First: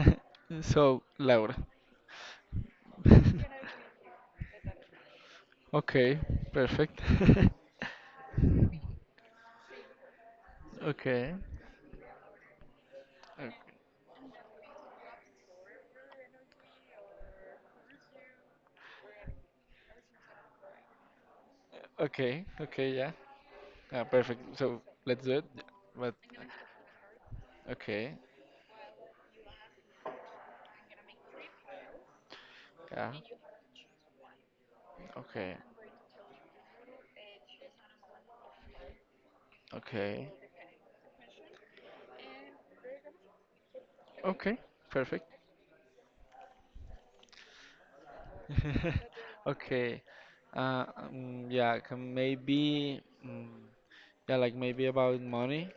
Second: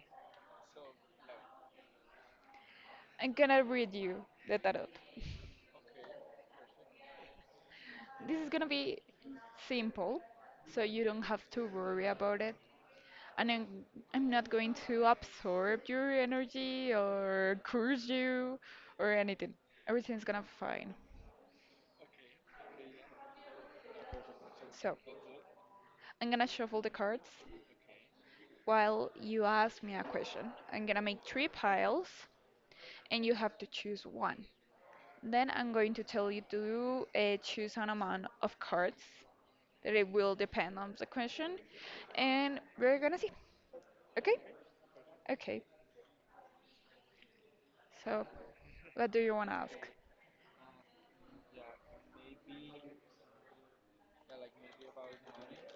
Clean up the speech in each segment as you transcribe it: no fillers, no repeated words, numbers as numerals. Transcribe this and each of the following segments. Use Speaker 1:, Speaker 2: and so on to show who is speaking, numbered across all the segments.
Speaker 1: So, Laura.
Speaker 2: I'm gonna read you the tarot.
Speaker 1: Okay, perfect.
Speaker 2: This is gonna be simple, so you don't
Speaker 1: Okay.
Speaker 2: have to worry about it. And I'm,
Speaker 1: o-
Speaker 2: I'm not going to absorb your energy or curse you or anything. Everything's gonna be fine.
Speaker 1: Okay, okay, yeah. Yeah, perfect. So,
Speaker 2: So
Speaker 1: let's do it. But
Speaker 2: I'm gonna shuffle the cards
Speaker 1: okay.
Speaker 2: while you ask me a question. I'm gonna make three piles
Speaker 1: Yeah.
Speaker 2: and you have to choose one. Then
Speaker 1: Okay.
Speaker 2: I'm going to tell you to choose an amount of cards that it
Speaker 1: Okay.
Speaker 2: will depend on the question, and we're gonna see. Okay?
Speaker 1: Okay. Perfect.
Speaker 2: Okay. So, what do you want to ask?
Speaker 1: Okay. Yeah, can maybe mm, yeah, like maybe about money.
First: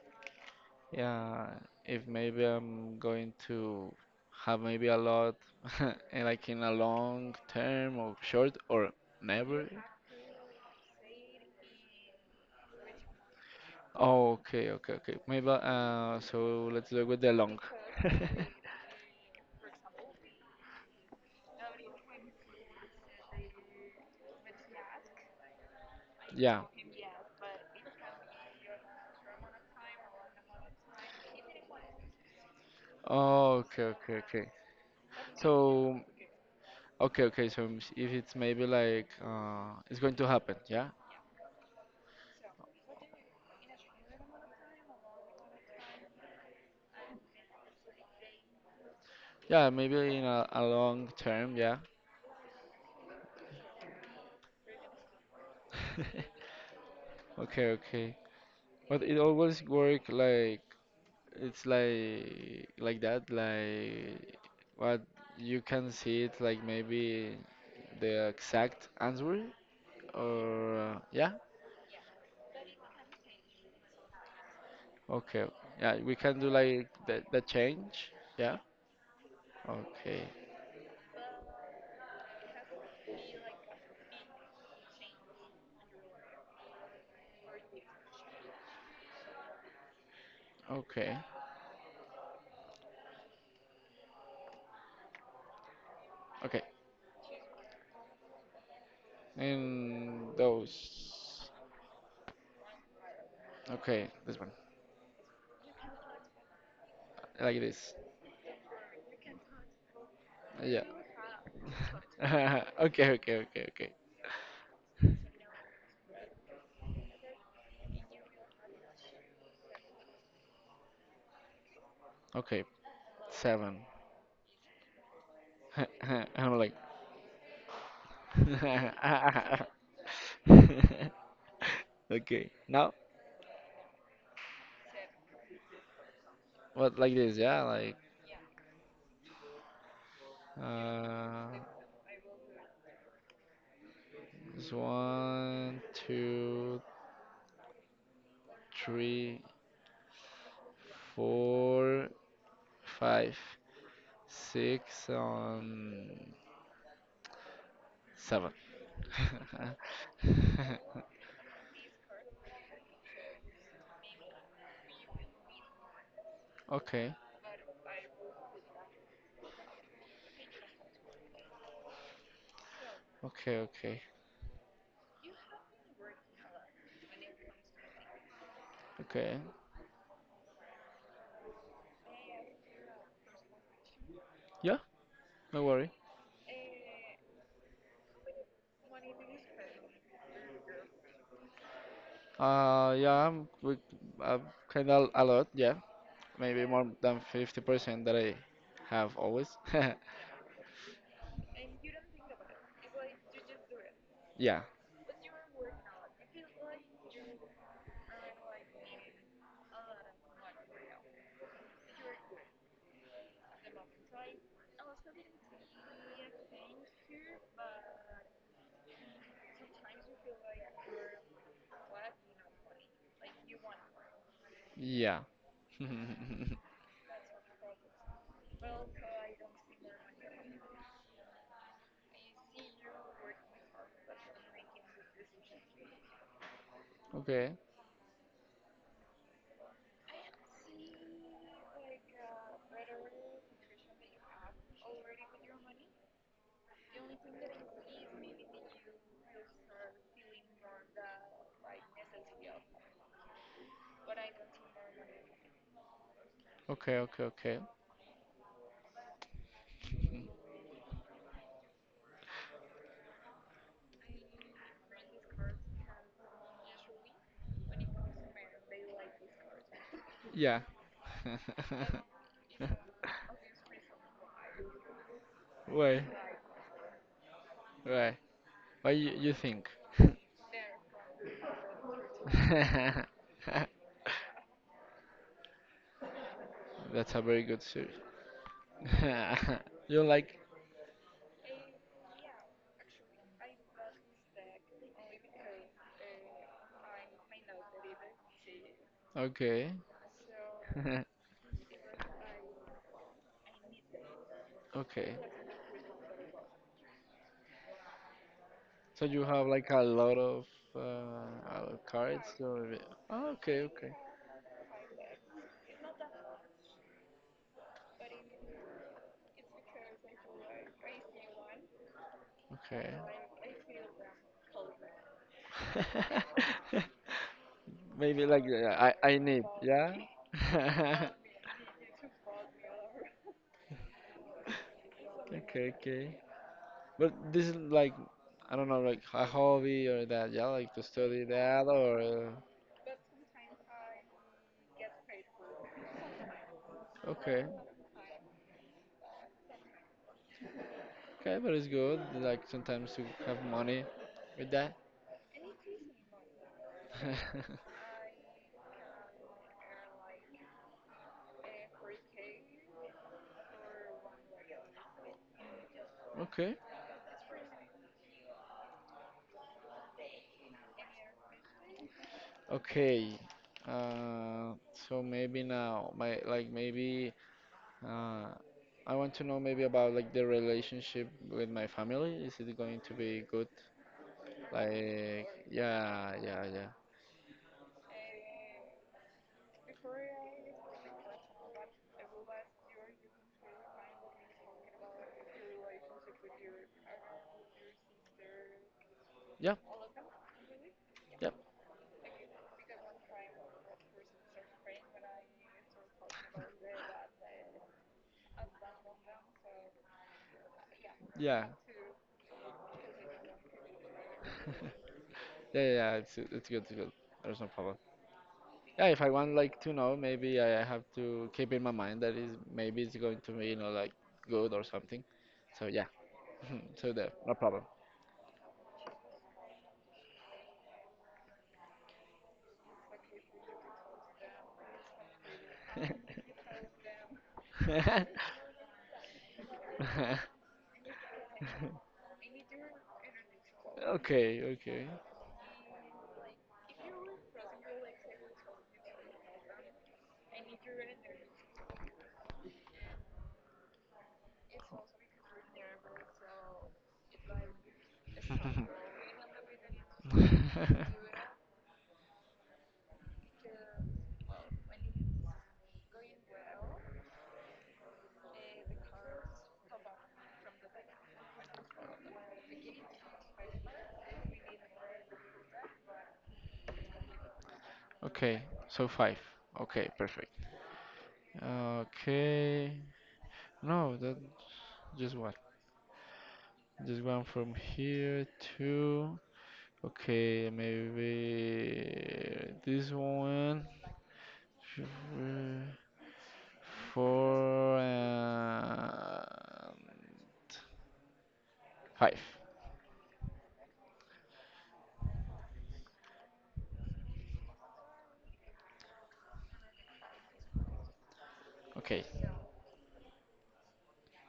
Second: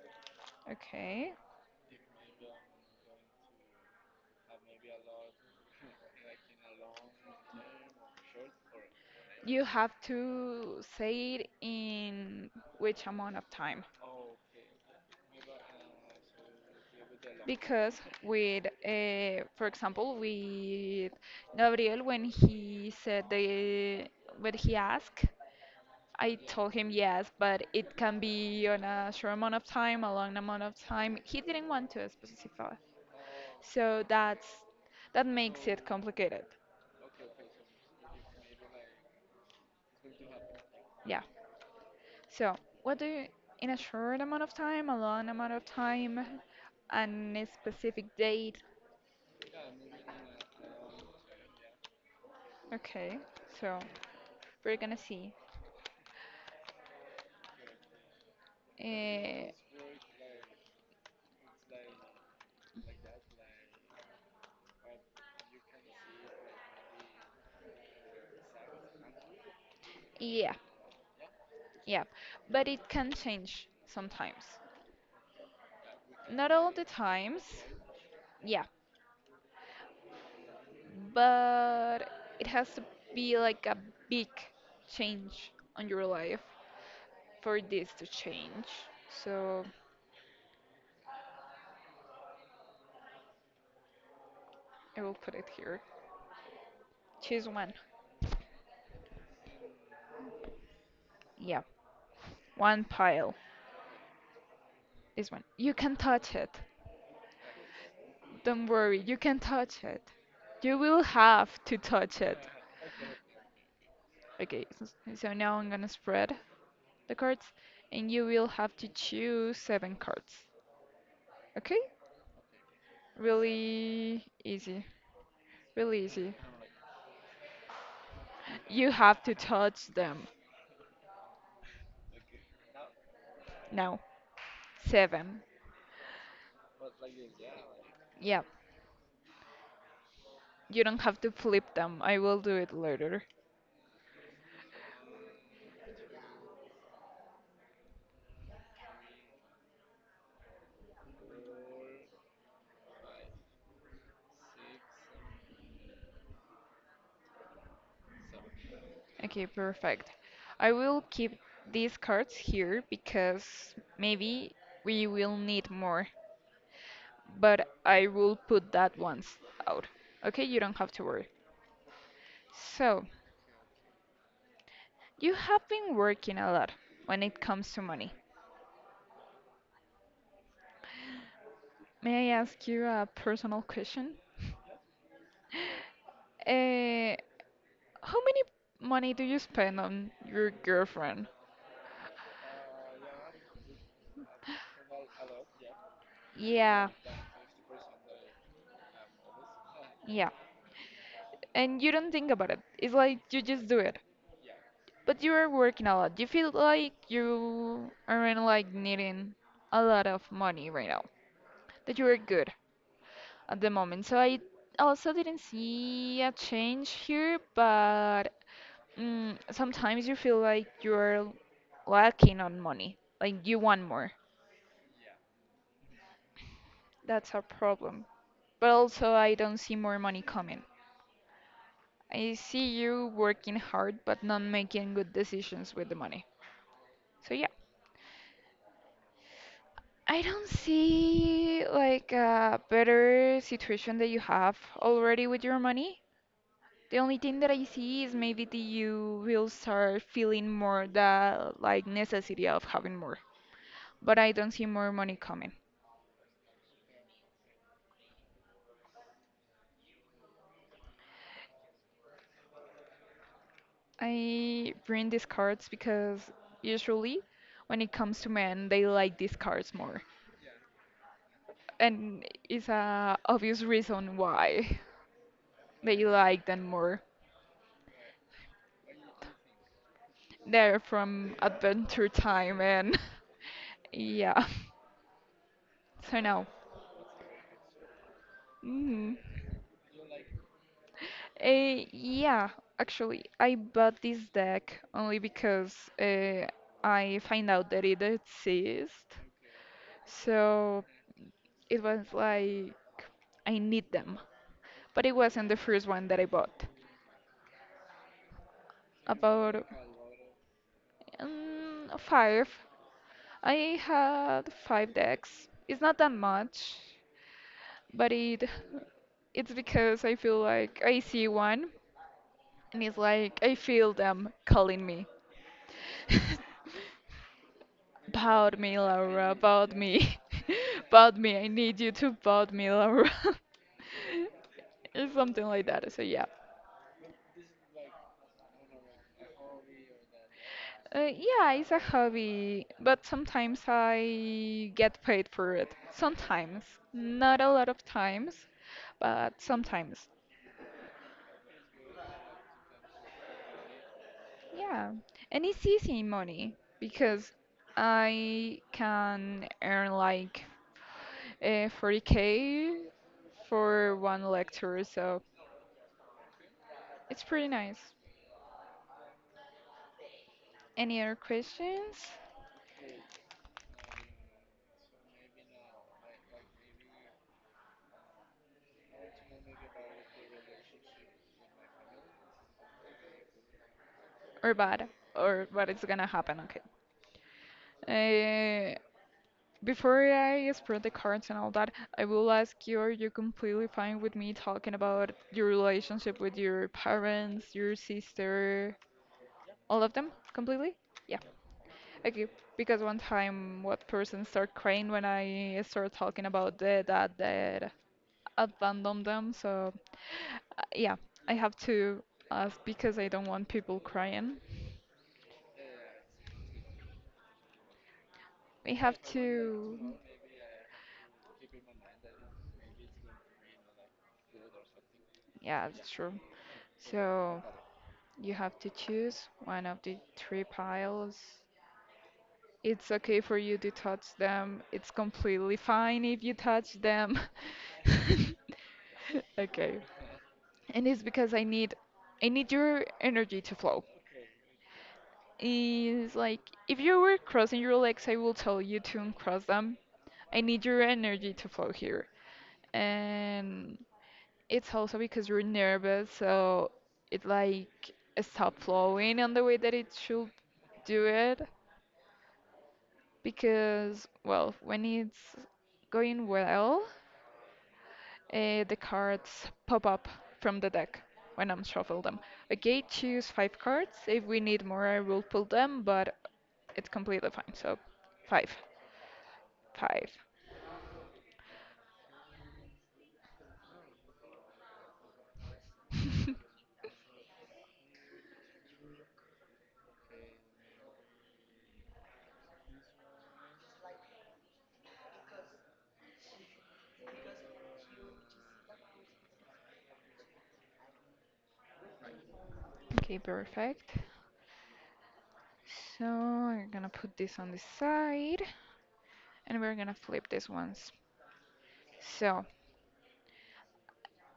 Speaker 2: Okay.
Speaker 1: Yeah, if maybe I'm going to have maybe a lot, and like in a long term or short or
Speaker 2: You
Speaker 1: never.
Speaker 2: have to say it in which amount of time?
Speaker 1: Oh, okay, okay, okay. Maybe so let's do it with the long.
Speaker 2: Because with, for example, with Gabriel, when he asked I
Speaker 1: Yeah.
Speaker 2: told him yes, but it can be on a short amount of time, a long amount of time. He didn't want to specify.
Speaker 1: Oh, okay,
Speaker 2: So
Speaker 1: okay, okay.
Speaker 2: that makes it
Speaker 1: So,
Speaker 2: complicated.
Speaker 1: okay, okay. So if it's maybe like it's going to happen, yeah,
Speaker 2: Yeah. So what do you in a short amount of time, a long amount of time, and a specific date?
Speaker 1: yeah, maybe in a long term, yeah.
Speaker 2: Okay. So we're gonna see.
Speaker 1: Okay, okay. But it
Speaker 2: Uh,
Speaker 1: always work like. It's like that, like what you can see it like maybe the exact answer or
Speaker 2: yeah,
Speaker 1: yeah.
Speaker 2: yeah. But it can change sometimes.
Speaker 1: Okay. Yeah, we can do
Speaker 2: Not all the
Speaker 1: like that
Speaker 2: times.
Speaker 1: that change. Yeah.
Speaker 2: Yeah.
Speaker 1: Okay.
Speaker 2: But it has to be like a big change on your life for this to change. So
Speaker 1: Okay.
Speaker 2: I will put it here.
Speaker 1: Okay.
Speaker 2: Choose one.
Speaker 1: And those.
Speaker 2: Yeah, one pile.
Speaker 1: Okay, this one.
Speaker 2: This one. You can touch it.
Speaker 1: Like this.
Speaker 2: Don't worry, you can touch it. You
Speaker 1: Yeah.
Speaker 2: will have to touch it.
Speaker 1: Okay, okay, okay, okay.
Speaker 2: Okay, so now I'm gonna spread the cards and you will have to choose seven cards. Okay?
Speaker 1: Okay. Seven.
Speaker 2: Really easy. Really easy.
Speaker 1: I'm like
Speaker 2: You have to touch them.
Speaker 1: Okay. Now
Speaker 2: Now, seven.
Speaker 1: What like this? Yeah, like
Speaker 2: Yeah, you don't have to
Speaker 1: uh,
Speaker 2: flip them. I will do it later.
Speaker 1: it's one, two, three, four, five, six, on seven.
Speaker 2: Okay, perfect. I will keep these cards here because maybe we will need more,
Speaker 1: Okay,
Speaker 2: but I will put that ones out. Okay, you don't have to worry. So,
Speaker 1: okay, okay,
Speaker 2: you have been working a lot when it comes to money.
Speaker 1: okay.
Speaker 2: May I ask you a personal question?
Speaker 1: Yeah, no worry.
Speaker 2: Uh, how many money do you spend on your girlfriend?
Speaker 1: Yeah, uh, kind of a lot. Yeah, maybe more
Speaker 2: Yeah.
Speaker 1: than 50% that I have always.
Speaker 2: Yeah. And you don't think about it. It's like you just do it.
Speaker 1: Yeah,
Speaker 2: But you are working a lot. You feel like you aren't like needing a lot of money right now. That you are good at the moment. So I also didn't see a change here, but sometimes you feel like you're lacking on money. Like you want more.
Speaker 1: yeah.
Speaker 2: That's a problem. But also I don't see more money coming. I see you working hard but not making good decisions with the money. So yeah,
Speaker 1: Okay,
Speaker 2: I don't see like a better situation that you have already with your money. The only thing that I see is maybe that you will start feeling more the like necessity of having more. But I don't see more money coming.
Speaker 1: okay, okay, okay.
Speaker 2: I bring these cards because usually when it comes to men, they like these cards more.
Speaker 1: Yeah.
Speaker 2: And it's a obvious reason why. That
Speaker 1: Why?
Speaker 2: you like them more.
Speaker 1: Why? Why you think?
Speaker 2: They're from Adventure Time and yeah. So now,
Speaker 1: That's a very good suit.
Speaker 2: mm
Speaker 1: You like?
Speaker 2: yeah, actually, I bought this deck only because uh, I find out that it exists.
Speaker 1: Okay.
Speaker 2: So it was like I need them, but
Speaker 1: Okay.
Speaker 2: it wasn't the first one that I bought.
Speaker 1: So you have
Speaker 2: About
Speaker 1: like a lot of cards
Speaker 2: five.
Speaker 1: or oh, okay,
Speaker 2: I
Speaker 1: okay,
Speaker 2: had five decks. It's not that much. But it It's because I feel like I see one and
Speaker 1: okay.
Speaker 2: it's like I feel them calling me.
Speaker 1: Maybe like
Speaker 2: About me,
Speaker 1: I
Speaker 2: Laura,
Speaker 1: need,
Speaker 2: about
Speaker 1: yeah.
Speaker 2: me. About me, I need you to about me, Laura. It's something like
Speaker 1: Okay,
Speaker 2: that. So
Speaker 1: okay.
Speaker 2: yeah.
Speaker 1: But this is like I don't know, like a hobby or that, yeah, like to study
Speaker 2: Yeah,
Speaker 1: that
Speaker 2: it's a
Speaker 1: or.
Speaker 2: hobby, but sometimes I get paid for it. Sometimes, not
Speaker 1: Okay,
Speaker 2: a lot of times, but sometimes.
Speaker 1: okay, but it's good. Like sometimes you have money with that.
Speaker 2: Yeah, and it's easy money because I can earn like 40k for one lecture, so
Speaker 1: Okay,
Speaker 2: it's pretty nice. Any other questions
Speaker 1: okay. Uh, so maybe now, my like maybe uh, I want to know maybe about like the relationship with my family. Is it going to be good?
Speaker 2: or bad
Speaker 1: Like,
Speaker 2: or what is gonna
Speaker 1: yeah, yeah,
Speaker 2: happen? Okay.
Speaker 1: yeah,
Speaker 2: Uh, before I spread the cards and all that, I will ask you, are you completely fine with me talking about your relationship with your parents, your sister,
Speaker 1: yeah,
Speaker 2: all of them completely? Yeah.
Speaker 1: yeah,
Speaker 2: Okay, because one time what person start crying when I start talking about the dad that abandoned them. So yeah, I
Speaker 1: yeah,
Speaker 2: have to ask because I don't want people crying.
Speaker 1: yeah, yeah. It's good, it's good. There's no problem.
Speaker 2: We
Speaker 1: Yeah,
Speaker 2: have
Speaker 1: if I want like to
Speaker 2: to.
Speaker 1: know, maybe I have to keep in my mind that is maybe it's going to be you know like good or something.
Speaker 2: Yeah,
Speaker 1: So
Speaker 2: that's
Speaker 1: yeah,
Speaker 2: true.
Speaker 1: so there, no
Speaker 2: So
Speaker 1: problem.
Speaker 2: you have to choose one of the three piles. It's okay for you to touch them. It's completely fine if you touch them. Okay. And it's because I need your energy to flow.
Speaker 1: Okay, okay,
Speaker 2: It's like if you were crossing your legs, I will tell you to uncross them. I need your energy to flow here. And it's also because you're nervous, so it like stop flowing on the way that it should do it because well, when it's going well, the cards pop up from the deck when I'm shuffle them. Okay, choose five cards. If we need more, I will pull them, but it's completely fine. So,
Speaker 1: okay.
Speaker 2: five,
Speaker 1: So five. Okay,
Speaker 2: five.
Speaker 1: perfect. Okay. No, that just one. Just one from here to. Okay, maybe this one. Four and five.
Speaker 2: Okay, perfect. So we're gonna put this on the side, and we're gonna flip these ones.
Speaker 1: Okay.
Speaker 2: So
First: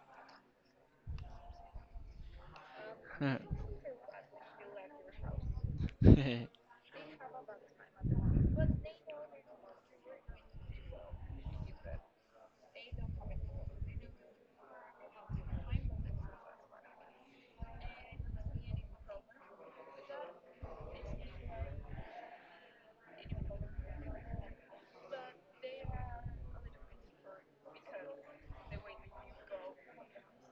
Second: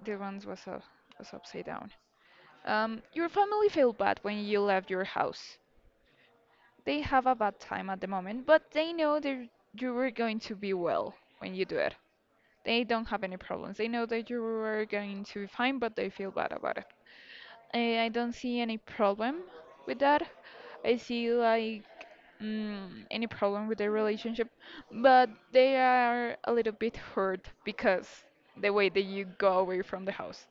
Speaker 2: the ones was up, was upside down. Your family felt bad when you left your house. They have a bad time at the moment, but they know that you were going to be well when you do it. They don't have any problems. They know that you are going to be fine, but they feel bad about it. I don't see any problem with that. I see like any problem with their relationship, but they are a little bit hurt because the way that you go away from the house.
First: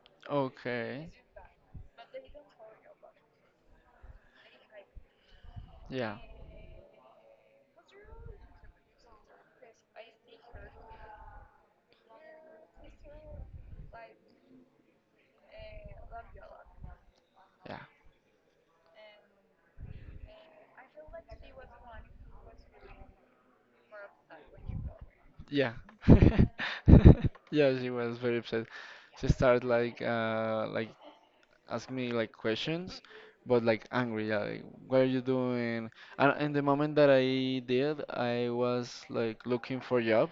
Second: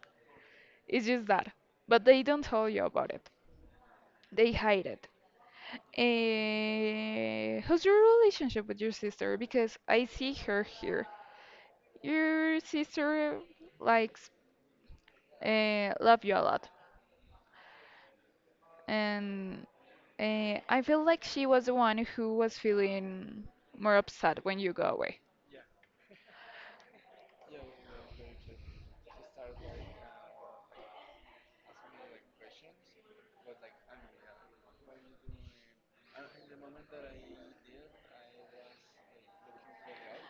Speaker 2: It's
Speaker 1: Okay.
Speaker 2: just that. But they don't tell you about it. They hide it.
Speaker 1: Yeah.
Speaker 2: Eh, how's your relationship with your sister? Because I see her here. Your sister likes love you a lot.
Speaker 1: Yeah.
Speaker 2: And I feel like she was the one who was feeling more upset when you go away.
Speaker 1: Yeah. Yeah, she was very upset. She started like asking me like questions, but like angry, yeah, like what are you doing? And in the moment that I did, I was like looking for job.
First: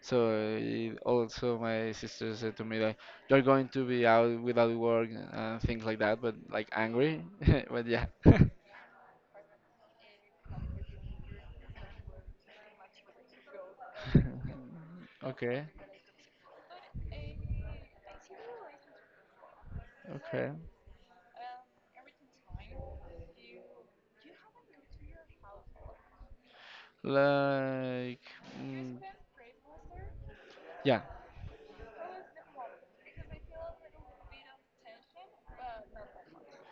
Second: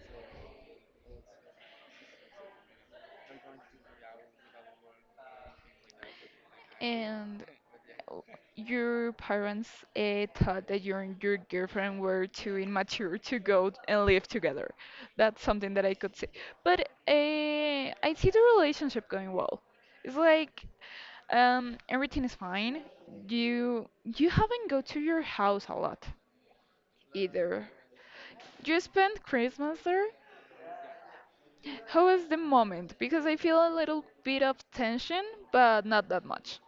Speaker 1: So it, also my sister said to me like you're going to be out without work and things like that, but like angry.
Speaker 2: And
Speaker 1: But yeah.
Speaker 2: uh, your parents thought that you and your girlfriend were too immature to go and live together. That's
Speaker 1: Okay,
Speaker 2: something that I could see. But uh, I see the relationship going well. It's
Speaker 1: okay.
Speaker 2: like everything is fine. You haven't go to your house a lot either.
Speaker 1: Like,
Speaker 2: You
Speaker 1: mm,
Speaker 2: spent Christmas there?
Speaker 1: yeah.
Speaker 2: How was the moment? Because I feel a little bit of tension, but not that much.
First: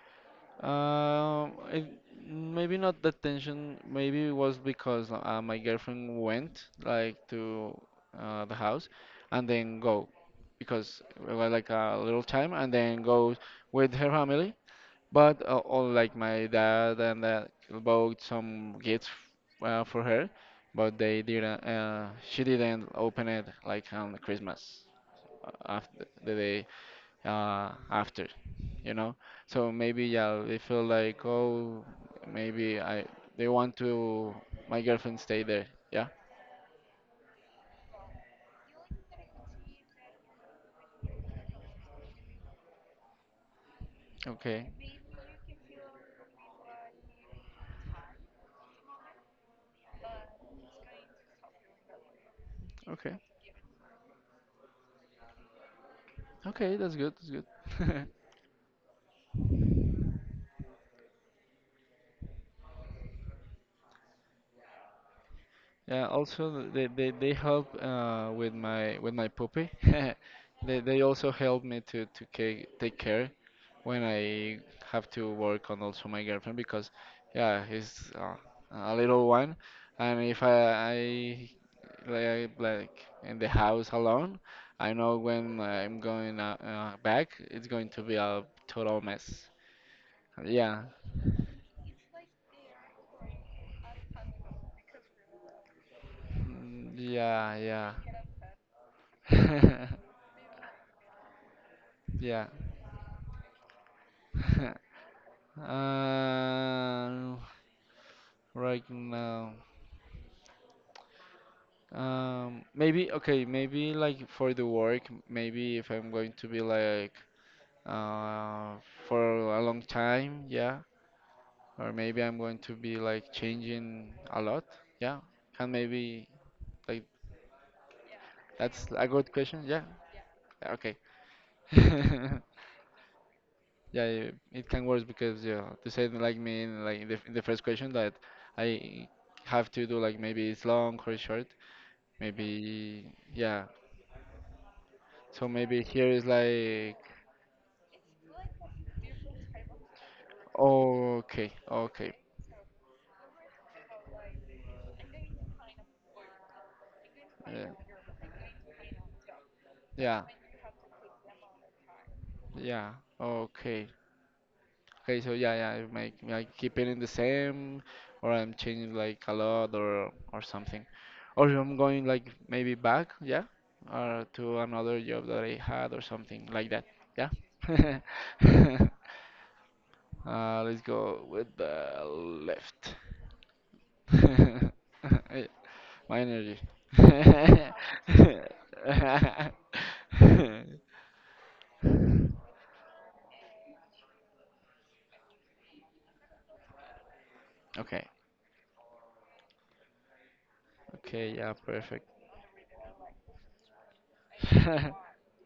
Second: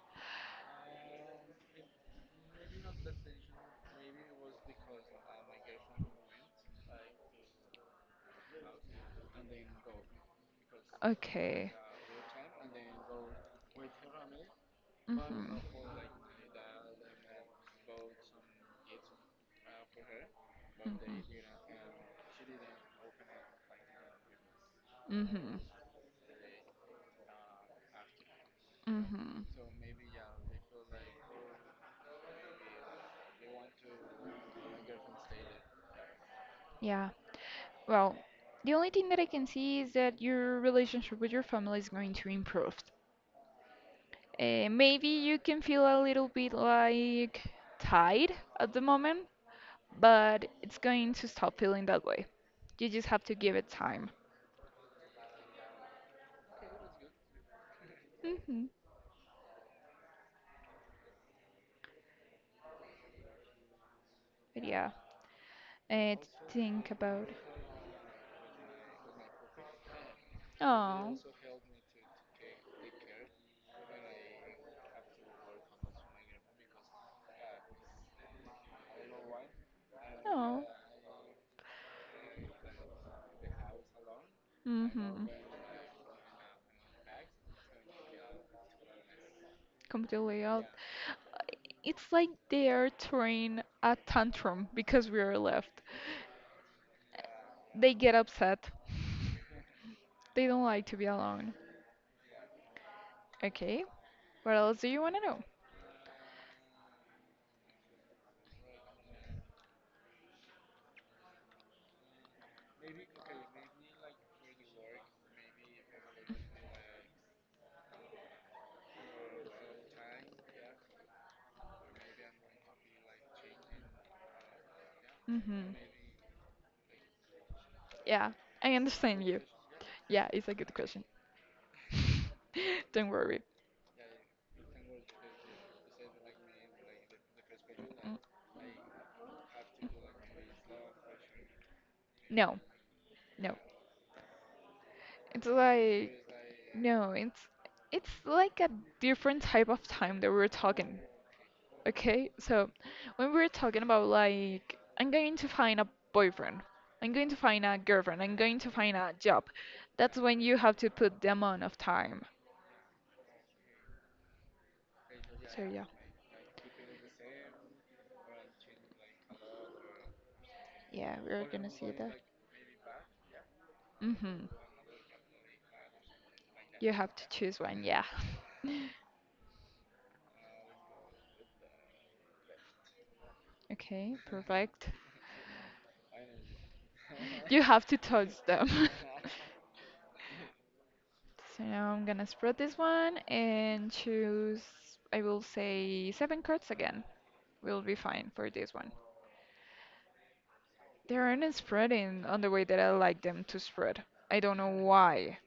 Speaker 1: It, maybe not the tension. Maybe it was because my girlfriend went like to the house, and then go because it was
Speaker 2: Okay.
Speaker 1: like a little time, and then go with her family.
Speaker 2: Mhm.
Speaker 1: But all like my dad and that bought some gifts for her, but they didn't. She didn't open it like on Christmas.
Speaker 2: Mhm. Mhm.
Speaker 1: After the day after, you know.
Speaker 2: Mhm.
Speaker 1: So maybe yeah, they feel like oh, maybe I they want to my girlfriend stay there. Yeah.
Speaker 2: Yeah. Well, the only thing that I can see is that your relationship with your family is going to improve.
Speaker 1: Okay.
Speaker 2: Maybe you can feel a little bit like tired at the moment, but it's going to stop feeling that way. You just
Speaker 1: Okay.
Speaker 2: have to give it time.
Speaker 1: Okay. That's good. That's good.
Speaker 2: hmm But yeah,
Speaker 1: Yeah.
Speaker 2: uh,
Speaker 1: Also, they
Speaker 2: think
Speaker 1: they
Speaker 2: about.
Speaker 1: they help with my puppy. They
Speaker 2: Oh.
Speaker 1: also help me to ca take care when I have to work on also my girlfriend because yeah, he's a little one. And if I,
Speaker 2: Oh.
Speaker 1: I like in the house alone. I know
Speaker 2: hmm
Speaker 1: when I'm going back, it's going to be a total mess.
Speaker 2: Completely out.
Speaker 1: Yeah,
Speaker 2: It's like they are throwing a tantrum because we are left.
Speaker 1: Mm,
Speaker 2: They
Speaker 1: yeah,
Speaker 2: get upset.
Speaker 1: yeah,
Speaker 2: They don't like to be alone.
Speaker 1: yeah.
Speaker 2: Okay. What else do you want to know?
Speaker 1: Uh, right now, maybe okay, maybe like for the work, maybe if I'm going to be like uh for a long time, yeah, or maybe I'm going to be like changing a lot, yeah,
Speaker 2: Mhm.
Speaker 1: can maybe like.
Speaker 2: Yeah, I
Speaker 1: That's a
Speaker 2: understand you.
Speaker 1: good question. Yeah.
Speaker 2: Yeah, it's a good
Speaker 1: Yeah,
Speaker 2: question.
Speaker 1: okay.
Speaker 2: Don't worry.
Speaker 1: Yeah, it can work because yeah, to say it like me in like in the first question
Speaker 2: Mm,
Speaker 1: that I have to do like maybe it's long or short.
Speaker 2: no,
Speaker 1: Maybe
Speaker 2: no.
Speaker 1: yeah.
Speaker 2: It's
Speaker 1: So maybe here
Speaker 2: like
Speaker 1: is like
Speaker 2: no, it's like a different type of time that we're talking.
Speaker 1: okay, okay.
Speaker 2: Okay? So when we're talking about like I'm going to find a boyfriend, I'm going to find
Speaker 1: Yeah.
Speaker 2: a girlfriend, I'm going to find a job. That's
Speaker 1: Yeah.
Speaker 2: when you have to put the amount of time.
Speaker 1: Yeah. Okay. Okay, so yeah,
Speaker 2: So
Speaker 1: yeah,
Speaker 2: yeah.
Speaker 1: I keep it in the same, or I'm changing like a lot, or something,
Speaker 2: Yeah, we're
Speaker 1: or
Speaker 2: gonna
Speaker 1: I'm
Speaker 2: see
Speaker 1: going
Speaker 2: that.
Speaker 1: like maybe back, yeah, or
Speaker 2: Mm-hmm.
Speaker 1: to another job that I had or something like that,
Speaker 2: You have to
Speaker 1: yeah.
Speaker 2: choose one, yeah.
Speaker 1: Let's go with the left.
Speaker 2: Okay, perfect.
Speaker 1: Eh, My energy.
Speaker 2: You have to touch them. So now I'm gonna spread this one and choose, I will say, seven cards again. We'll be
Speaker 1: Okay,
Speaker 2: fine for this one. They
Speaker 1: okay, yeah,
Speaker 2: aren't
Speaker 1: perfect.
Speaker 2: spreading on the way that I like them to spread. I don't know why.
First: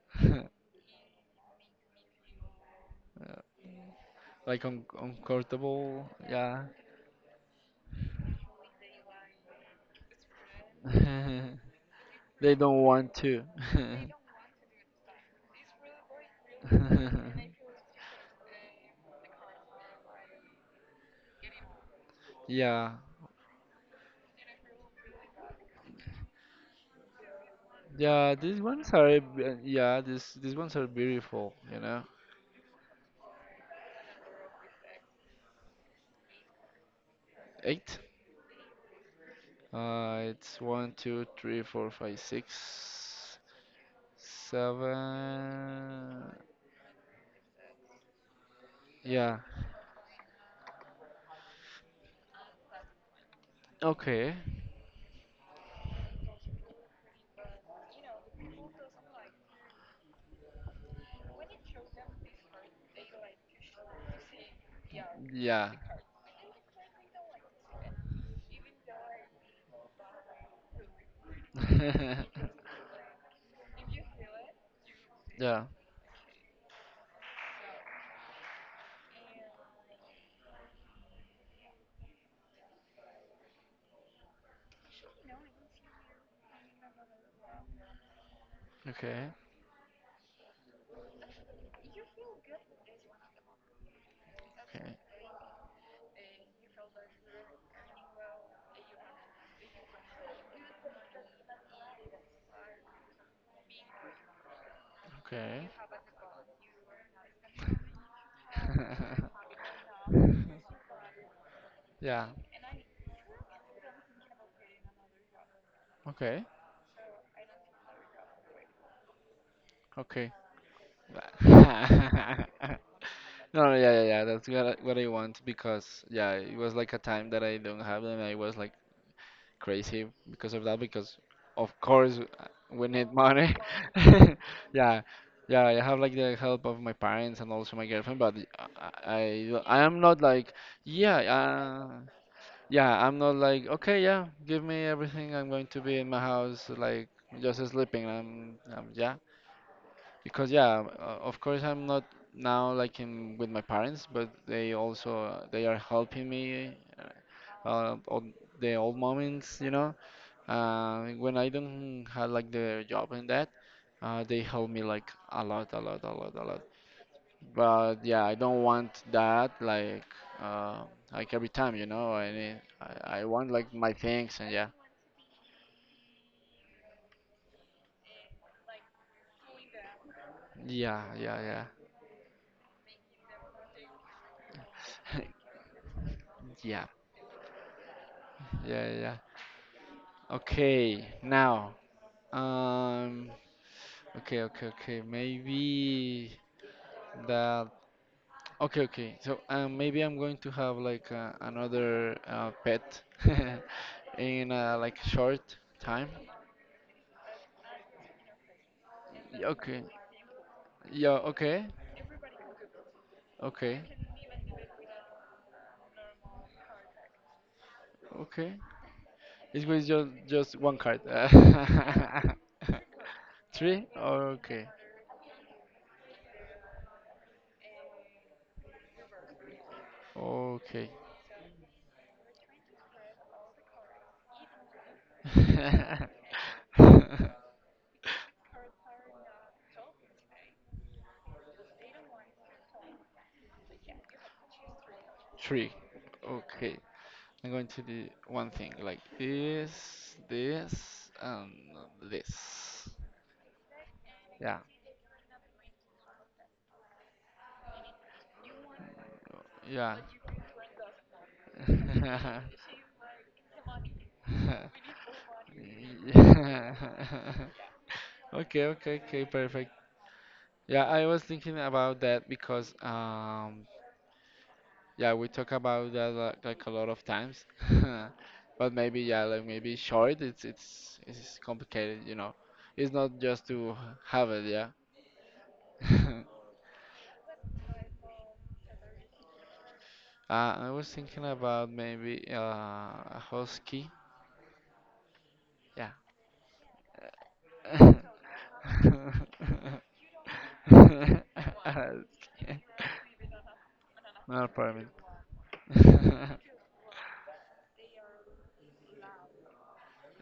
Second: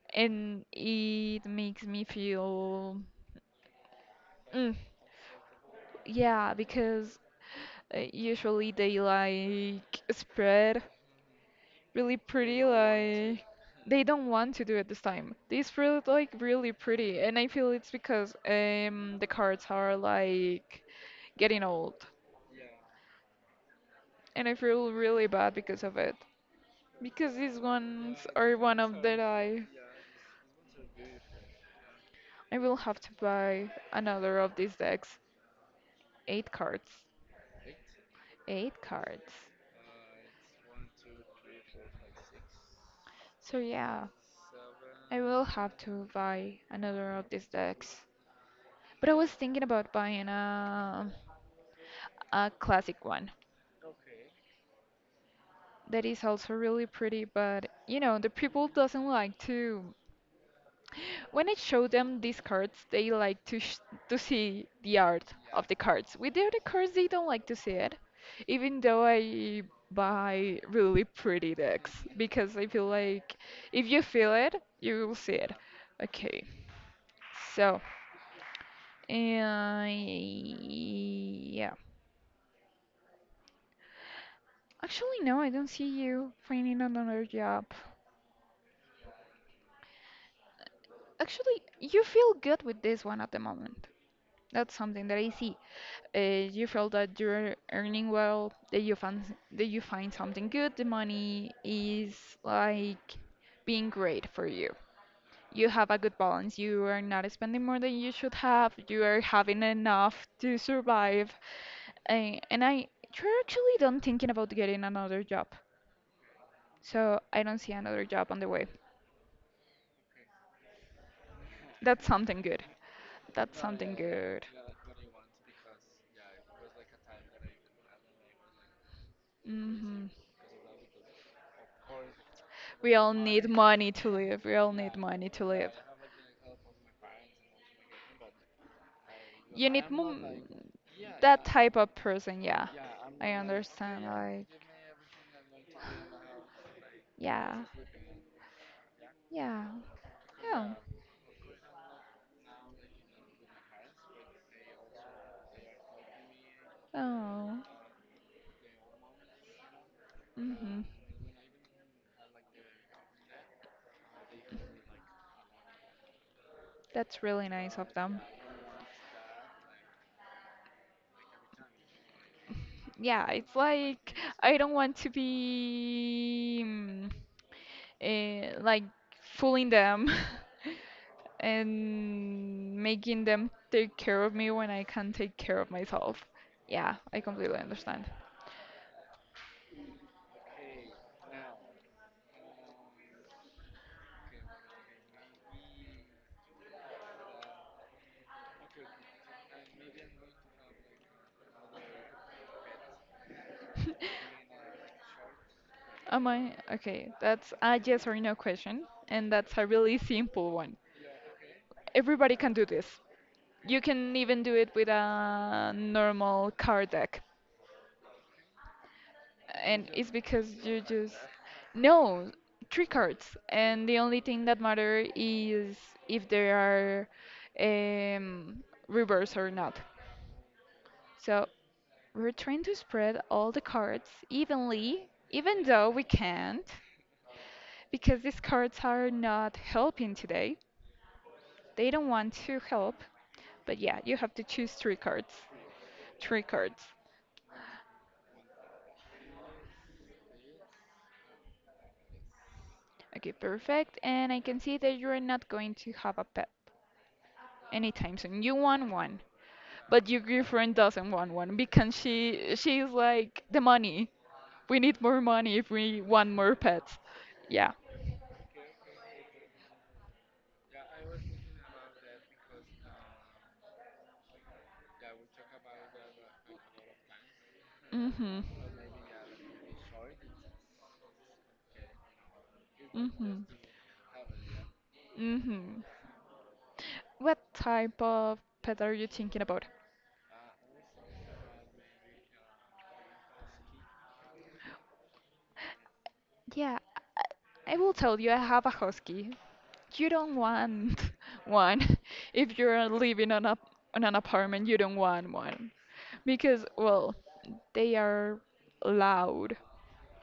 Speaker 2: And it makes me feel.
Speaker 1: Like
Speaker 2: Mm,
Speaker 1: un uncomfortable,
Speaker 2: yeah,
Speaker 1: yeah.
Speaker 2: because usually they like spread really
Speaker 1: They
Speaker 2: pretty
Speaker 1: don't want to.
Speaker 2: like they don't want to do it this time. These feel like really pretty and I feel it's because the cards are like getting old
Speaker 1: Yeah,
Speaker 2: and I feel really bad because of it because these ones
Speaker 1: yeah.
Speaker 2: are
Speaker 1: These
Speaker 2: one
Speaker 1: ones
Speaker 2: of that
Speaker 1: are, yeah. These ones are beautiful. You know,
Speaker 2: I will have to buy another of these decks. Eight cards.
Speaker 1: eight.
Speaker 2: eight cards
Speaker 1: It's one, two, three, four, five, six,
Speaker 2: so yeah,
Speaker 1: seven.
Speaker 2: I will have to buy another of these decks. But I was
Speaker 1: Yeah.
Speaker 2: thinking about buying a classic one
Speaker 1: Okay.
Speaker 2: that is also really pretty, but you know, the people doesn't like to when I show them these cards, they like to sh to see the art of the
Speaker 1: Yeah.
Speaker 2: cards. With the other cards, they don't like to see it, even though I buy really pretty decks because I feel like if you feel it, you will see it.
Speaker 1: Yeah.
Speaker 2: Okay. So, uh, yeah. Actually, no, I don't see you finding another job.
Speaker 1: Okay.
Speaker 2: Actually, you feel good with this one at the moment. That's
Speaker 1: Okay.
Speaker 2: something that I see. You feel that you're earning well, that you find something good. The money is like being great for you. You
Speaker 1: Okay.
Speaker 2: have a good balance. You are not spending more than you should have. You are having enough to survive.
Speaker 1: Yeah.
Speaker 2: Uh, and I, you're actually don't thinking about getting another job.
Speaker 1: Okay.
Speaker 2: So I don't see another job on the way.
Speaker 1: Okay.
Speaker 2: That's something good. That's
Speaker 1: No, no,
Speaker 2: something
Speaker 1: yeah, yeah, yeah.
Speaker 2: good.
Speaker 1: That's what I want because yeah, it was like a time that I don't have and I was like
Speaker 2: hmm
Speaker 1: crazy because of that because of course we
Speaker 2: We all
Speaker 1: need
Speaker 2: need
Speaker 1: money.
Speaker 2: money to live. We all need
Speaker 1: Yeah,
Speaker 2: money to
Speaker 1: yeah.
Speaker 2: live.
Speaker 1: I have like the help of my parents and also my girlfriend, but I I,
Speaker 2: You
Speaker 1: I
Speaker 2: need
Speaker 1: am not
Speaker 2: mo-
Speaker 1: like yeah,
Speaker 2: that type of person, yeah.
Speaker 1: yeah. I'm
Speaker 2: I
Speaker 1: not like okay,
Speaker 2: understand,
Speaker 1: yeah.
Speaker 2: like,
Speaker 1: Give me everything. I'm going to be in my house like just
Speaker 2: yeah,
Speaker 1: sleeping. I am yeah.
Speaker 2: yeah,
Speaker 1: Because
Speaker 2: yeah.
Speaker 1: yeah, of course I'm not now like in with my parents, but they also they are helping me
Speaker 2: Oh,
Speaker 1: on the old moments.
Speaker 2: hmm
Speaker 1: When I don't have like the job and that, they help me like a lot, a lot, a lot, a lot.
Speaker 2: that's really nice of
Speaker 1: But
Speaker 2: them.
Speaker 1: yeah, I don't want that uh, like every time. I
Speaker 2: Yeah,
Speaker 1: want
Speaker 2: it's
Speaker 1: like my
Speaker 2: like
Speaker 1: things and
Speaker 2: I
Speaker 1: yeah,
Speaker 2: don't want to be like fooling them
Speaker 1: yeah, yeah, yeah,
Speaker 2: and making them take care of me when I can take care of myself.
Speaker 1: yeah,
Speaker 2: Yeah, I completely understand.
Speaker 1: yeah, yeah. Okay, now. Um, Okay, okay, okay. Maybe that. Okay, okay. So maybe I'm going to have like another pet in like short time.
Speaker 2: Am I okay? That's a yes or no question, and that's a
Speaker 1: Okay.
Speaker 2: really simple one.
Speaker 1: Yeah. Okay.
Speaker 2: Everybody can do this.
Speaker 1: Okay.
Speaker 2: You can even do it with a normal card deck.
Speaker 1: Okay. It was
Speaker 2: And
Speaker 1: just
Speaker 2: it's because
Speaker 1: just one
Speaker 2: you
Speaker 1: card.
Speaker 2: just. No, three cards.
Speaker 1: Three.
Speaker 2: And the only thing that
Speaker 1: Okay.
Speaker 2: matter is if they are um, reverse or not.
Speaker 1: Okay.
Speaker 2: So we're trying to spread all the cards evenly, even though we can't, because these cards are not helping today. They don't want to help. But yeah, you have to choose three cards.
Speaker 1: Three.
Speaker 2: Three
Speaker 1: Okay.
Speaker 2: cards.
Speaker 1: I'm going to do one thing like this, and this.
Speaker 2: Okay, perfect. And I
Speaker 1: Yeah,
Speaker 2: can see that you're not going to have a pet anytime soon. You want one,
Speaker 1: yeah.
Speaker 2: but your girlfriend doesn't want one because she she's like the money. We need more money if we want more
Speaker 1: Yeah.
Speaker 2: pets. Yeah.
Speaker 1: Okay, okay, okay, perfect. Yeah, I was thinking about that because yeah, we talk about that like a lot of times.
Speaker 2: Mhm.
Speaker 1: But maybe yeah, like maybe short, it's complicated. It's not
Speaker 2: Mhm.
Speaker 1: just to have it, yeah.
Speaker 2: Mhm. What type of pet are you thinking about?
Speaker 1: I was thinking about maybe a husky. Yeah.
Speaker 2: Yeah, I will tell you, I have a husky. You don't want one. If
Speaker 1: Husky.
Speaker 2: you're living on an
Speaker 1: No
Speaker 2: apartment, you
Speaker 1: problem.
Speaker 2: don't want one because, well, they are loud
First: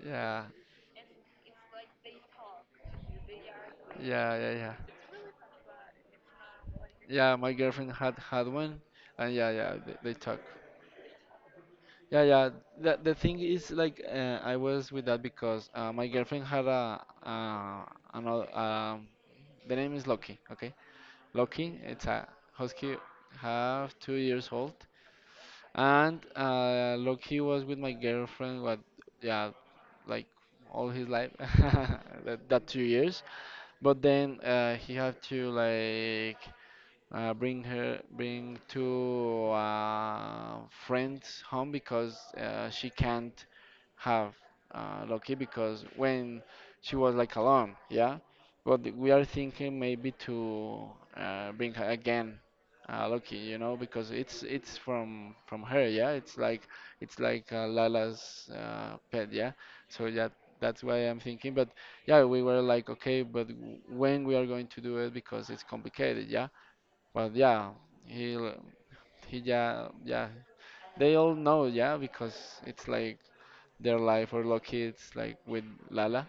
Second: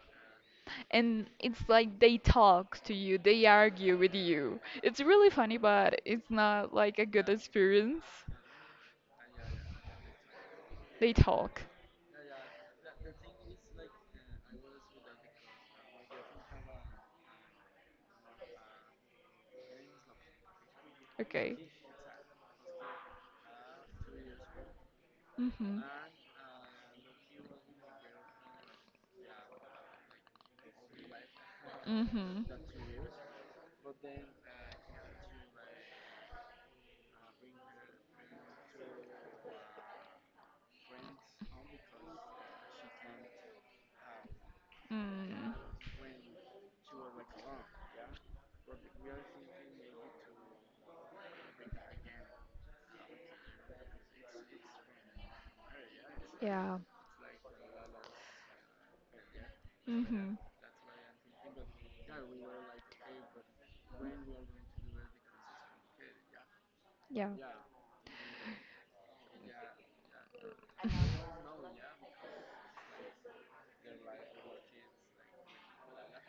Speaker 1: Yeah,
Speaker 2: and it's like they talk to you, they argue with
Speaker 1: yeah, yeah,
Speaker 2: you.
Speaker 1: yeah.
Speaker 2: It's really funny, but it's not like a good
Speaker 1: Yeah, my girlfriend
Speaker 2: experience.
Speaker 1: had had one, and yeah, yeah, they talk.
Speaker 2: They talk.
Speaker 1: Yeah, yeah. The thing is, like, I was with that because my girlfriend had a another. The name is Loki. Okay,
Speaker 2: Okay.
Speaker 1: Loki. It's a husky, half 2 years old.
Speaker 2: Mhm.
Speaker 1: And Loki was with my girlfriend, what, yeah, like all his life,
Speaker 2: Mhm.
Speaker 1: that 2 years. But then he had to like bring two friends home because she can't have Loki
Speaker 2: Mm.
Speaker 1: because when she was like alone, yeah. But we are thinking maybe to bring her again, Loki, because it's from her, yeah. It's like
Speaker 2: Yeah.
Speaker 1: it's like Lala's pet, yeah. So yeah,
Speaker 2: Mhm.
Speaker 1: that's why I'm thinking. But yeah, we were like, okay, but when we are going to do it because it's complicated, yeah. Well,
Speaker 2: Yeah.
Speaker 1: yeah, he he yeah yeah they all know yeah because it's like their life or lucky it's like with Lala,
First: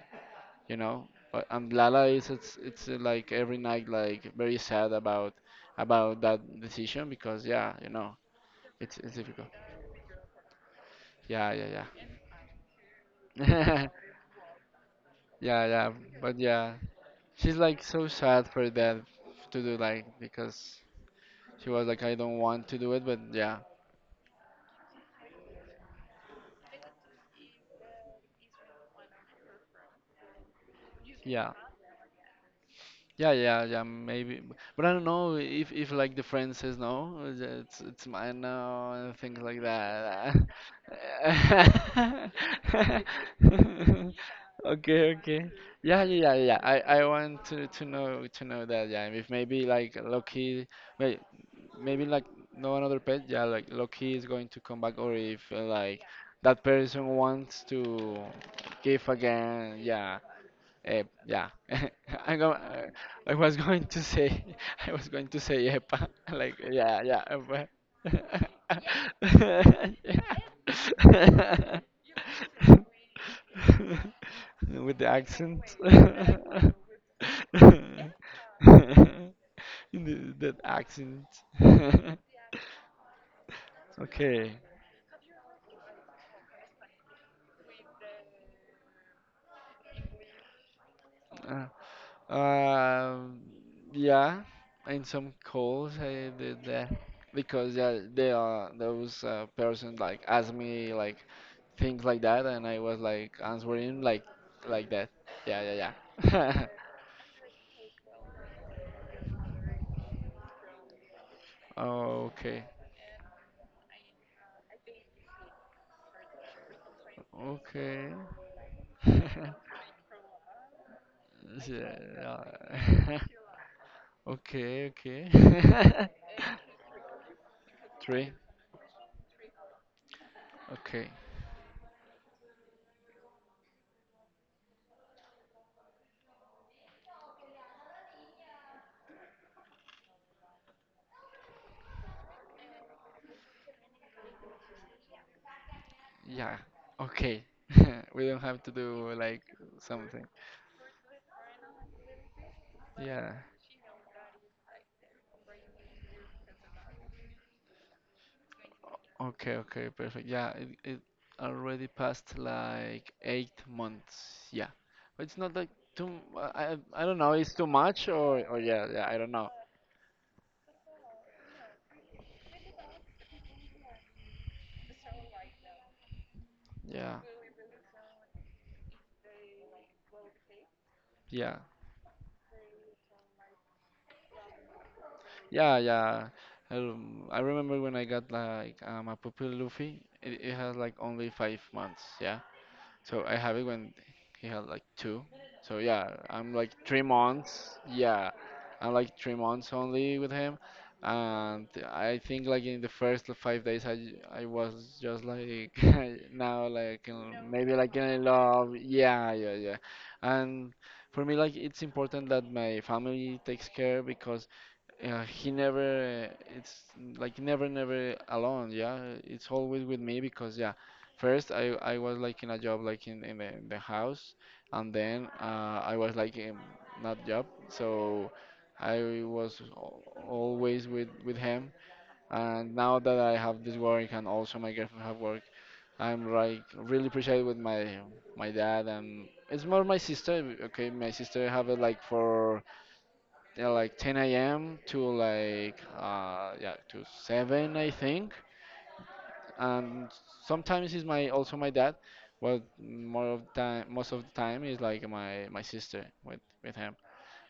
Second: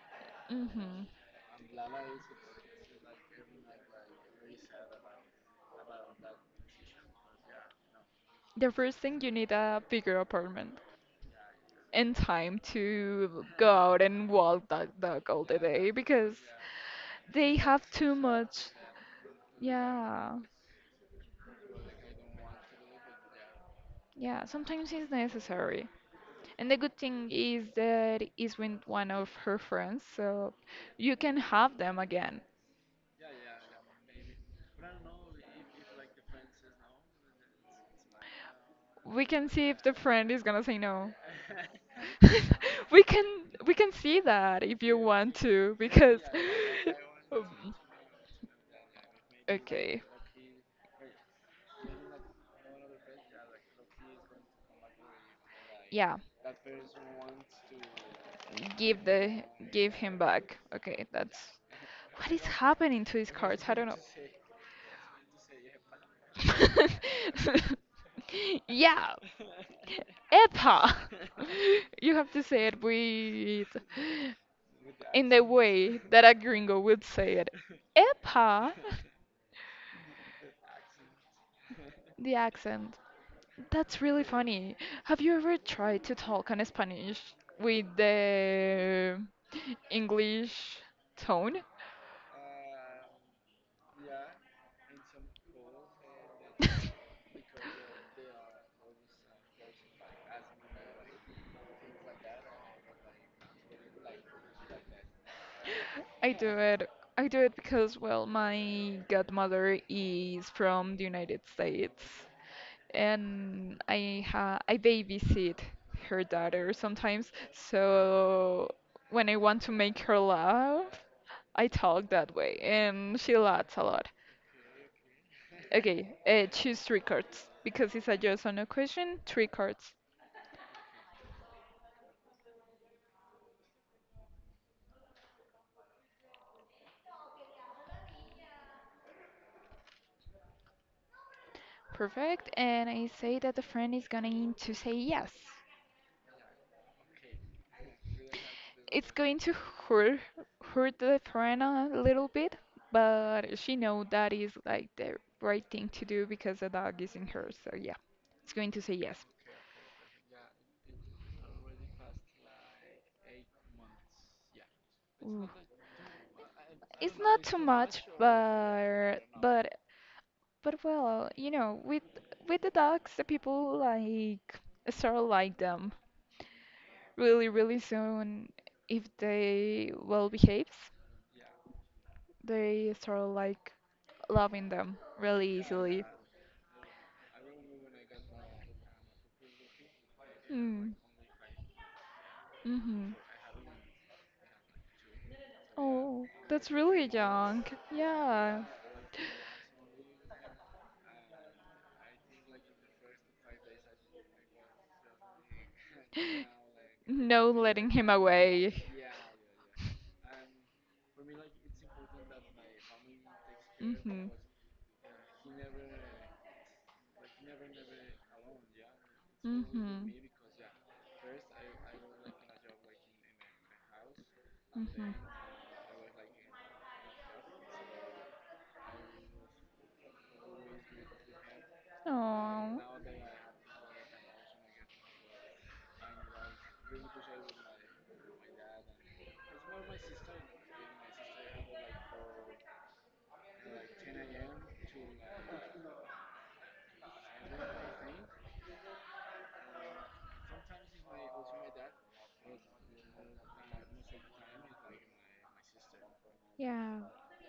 Speaker 1: you
Speaker 2: Mhm.
Speaker 1: know. But and Lala is it's like every night like very sad about that decision because yeah
Speaker 2: The
Speaker 1: it's
Speaker 2: first
Speaker 1: it's
Speaker 2: thing, you
Speaker 1: difficult.
Speaker 2: need a bigger apartment
Speaker 1: Yeah yeah
Speaker 2: and time to go
Speaker 1: yeah
Speaker 2: out and walk that dog all the
Speaker 1: yeah yeah
Speaker 2: day because
Speaker 1: but yeah
Speaker 2: they
Speaker 1: she's
Speaker 2: have
Speaker 1: like so
Speaker 2: too
Speaker 1: sad
Speaker 2: much.
Speaker 1: for that to do like
Speaker 2: Yeah.
Speaker 1: because she was like I don't want to do it but yeah
Speaker 2: Yeah. Sometimes it's necessary. And the good thing is that is with one of her friends, so you can
Speaker 1: yeah
Speaker 2: have them again.
Speaker 1: Yeah, yeah, yeah, maybe. But I don't know if like the friend says no, it's mine now and
Speaker 2: We
Speaker 1: things
Speaker 2: can
Speaker 1: like
Speaker 2: see if the friend
Speaker 1: that.
Speaker 2: is gonna say no. we can we can see that, if you
Speaker 1: Okay,
Speaker 2: want
Speaker 1: okay.
Speaker 2: to,
Speaker 1: Yeah,
Speaker 2: because
Speaker 1: yeah, yeah, yeah. I want
Speaker 2: um,
Speaker 1: to know to know that. Yeah, if maybe like
Speaker 2: okay,
Speaker 1: Loki, wait, maybe like no another pet. Yeah, like Loki is going to come back, or if like
Speaker 2: yeah,
Speaker 1: that person wants to
Speaker 2: give
Speaker 1: give
Speaker 2: the
Speaker 1: again.
Speaker 2: give him
Speaker 1: Yeah,
Speaker 2: back. Okay, that's
Speaker 1: Yeah.
Speaker 2: what
Speaker 1: I
Speaker 2: is
Speaker 1: go
Speaker 2: happening to his
Speaker 1: I was
Speaker 2: cards. I
Speaker 1: going
Speaker 2: don't
Speaker 1: to say I was going to say epa. Like yeah, yeah.
Speaker 2: know. Yeah,
Speaker 1: Epa.
Speaker 2: Epa! You have to say
Speaker 1: Yeah.
Speaker 2: it with
Speaker 1: With the
Speaker 2: in the
Speaker 1: accent.
Speaker 2: way that a gringo would say it.
Speaker 1: The-
Speaker 2: Epa!
Speaker 1: That accent.
Speaker 2: The accent. That's really
Speaker 1: Okay.
Speaker 2: funny. Have you ever tried to talk in Spanish with the English tone?
Speaker 1: Uh, Um, yeah, in some calls I did that because yeah, they are those person like asked me like things like that, and I was like answering like that. Yeah, yeah,
Speaker 2: I do
Speaker 1: yeah.
Speaker 2: it. I do it because, well, my godmother is from the United States,
Speaker 1: Okay,
Speaker 2: and I babysit her daughter sometimes.
Speaker 1: okay.
Speaker 2: So when I want to make her laugh, I
Speaker 1: Yeah.
Speaker 2: talk that way,
Speaker 1: Yeah.
Speaker 2: and she laughs a lot.
Speaker 1: Okay, okay.
Speaker 2: Okay, choose three cards because it's a
Speaker 1: Three.
Speaker 2: yes or no question. Three cards,
Speaker 1: Okay.
Speaker 2: perfect. And I say that the friend is going to say yes.
Speaker 1: Yeah. Okay. We don't have to
Speaker 2: It's
Speaker 1: do
Speaker 2: going
Speaker 1: like
Speaker 2: to hurt
Speaker 1: something.
Speaker 2: hurt the friend a little bit,
Speaker 1: Yeah.
Speaker 2: but she know that is like the right thing to do because the dog is in her. So yeah, it's going to say yes.
Speaker 1: Okay, okay, perfect. Yeah, it already passed like 8 months. Yeah, but it's
Speaker 2: Ooh.
Speaker 1: not like too. I don't
Speaker 2: It's
Speaker 1: know.
Speaker 2: not
Speaker 1: It's
Speaker 2: too
Speaker 1: too
Speaker 2: much,
Speaker 1: much or yeah, yeah, I
Speaker 2: but
Speaker 1: don't know.
Speaker 2: well, you know, with the dogs, the people like start like them
Speaker 1: Yeah,
Speaker 2: really, really soon if they well behaves.
Speaker 1: yeah,
Speaker 2: They start like loving them really
Speaker 1: yeah,
Speaker 2: easily.
Speaker 1: yeah. I remember when I got like a puppy Luffy. It has like
Speaker 2: Hmm.
Speaker 1: only 5 months. Yeah,
Speaker 2: Mm-hmm.
Speaker 1: so I have it when he had like two. So yeah,
Speaker 2: Oh,
Speaker 1: I'm like
Speaker 2: that's
Speaker 1: three
Speaker 2: really young.
Speaker 1: months. Yeah,
Speaker 2: Yeah.
Speaker 1: I'm like 3 months only with him, and I think like in the first 5 days I was just like now like
Speaker 2: No
Speaker 1: maybe
Speaker 2: letting
Speaker 1: like
Speaker 2: him
Speaker 1: in love.
Speaker 2: away.
Speaker 1: Yeah, yeah, yeah. And for me like it's important that my family takes care
Speaker 2: Mm-hmm.
Speaker 1: because yeah, he never, it's like never, never alone. Yeah, it's always with
Speaker 2: Mm-hmm.
Speaker 1: me because yeah, first I was like in a job like in the house, and then
Speaker 2: Mm-hmm.
Speaker 1: I was like in not job, so I was always with him. And
Speaker 2: Oh.
Speaker 1: now that I have this work and also my girlfriend have work, I'm like really appreciated with my dad and it's more my sister. Okay, my sister have it like for like 10 a.m. to like yeah to 7 I think. And sometimes it's my also my dad. Well, more of time most of the time is like my sister with him.
Speaker 2: Yeah.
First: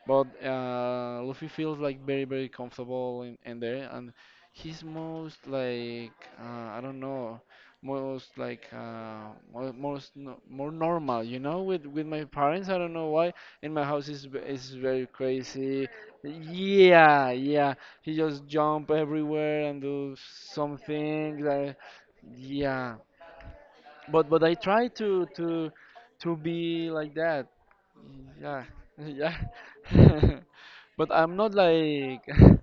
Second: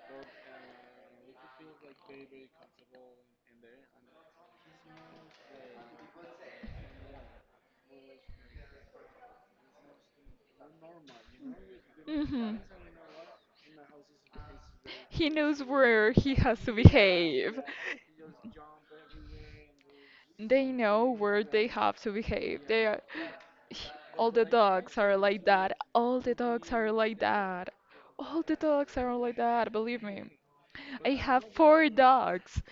Speaker 1: But Luffy feels like very, very comfortable in there, and he's most like I don't know, most like mo- most no, more normal, you know. With my
Speaker 2: Mm-hmm.
Speaker 1: parents, I don't know why. In my house is is very
Speaker 2: He knows
Speaker 1: crazy.
Speaker 2: where he has to
Speaker 1: Yeah,
Speaker 2: behave.
Speaker 1: yeah. He just jump everywhere and do
Speaker 2: They know where
Speaker 1: something.
Speaker 2: they
Speaker 1: Like,
Speaker 2: have to behave. They
Speaker 1: yeah,
Speaker 2: are,
Speaker 1: but
Speaker 2: all
Speaker 1: but
Speaker 2: the
Speaker 1: I try
Speaker 2: dogs are
Speaker 1: to
Speaker 2: like
Speaker 1: to
Speaker 2: that. All
Speaker 1: to
Speaker 2: the dogs
Speaker 1: be
Speaker 2: are
Speaker 1: like
Speaker 2: like
Speaker 1: that.
Speaker 2: that. All the
Speaker 1: Yeah,
Speaker 2: dogs are like
Speaker 1: yeah.
Speaker 2: that, believe me. I
Speaker 1: But I'm
Speaker 2: have
Speaker 1: not
Speaker 2: four
Speaker 1: like,
Speaker 2: dogs.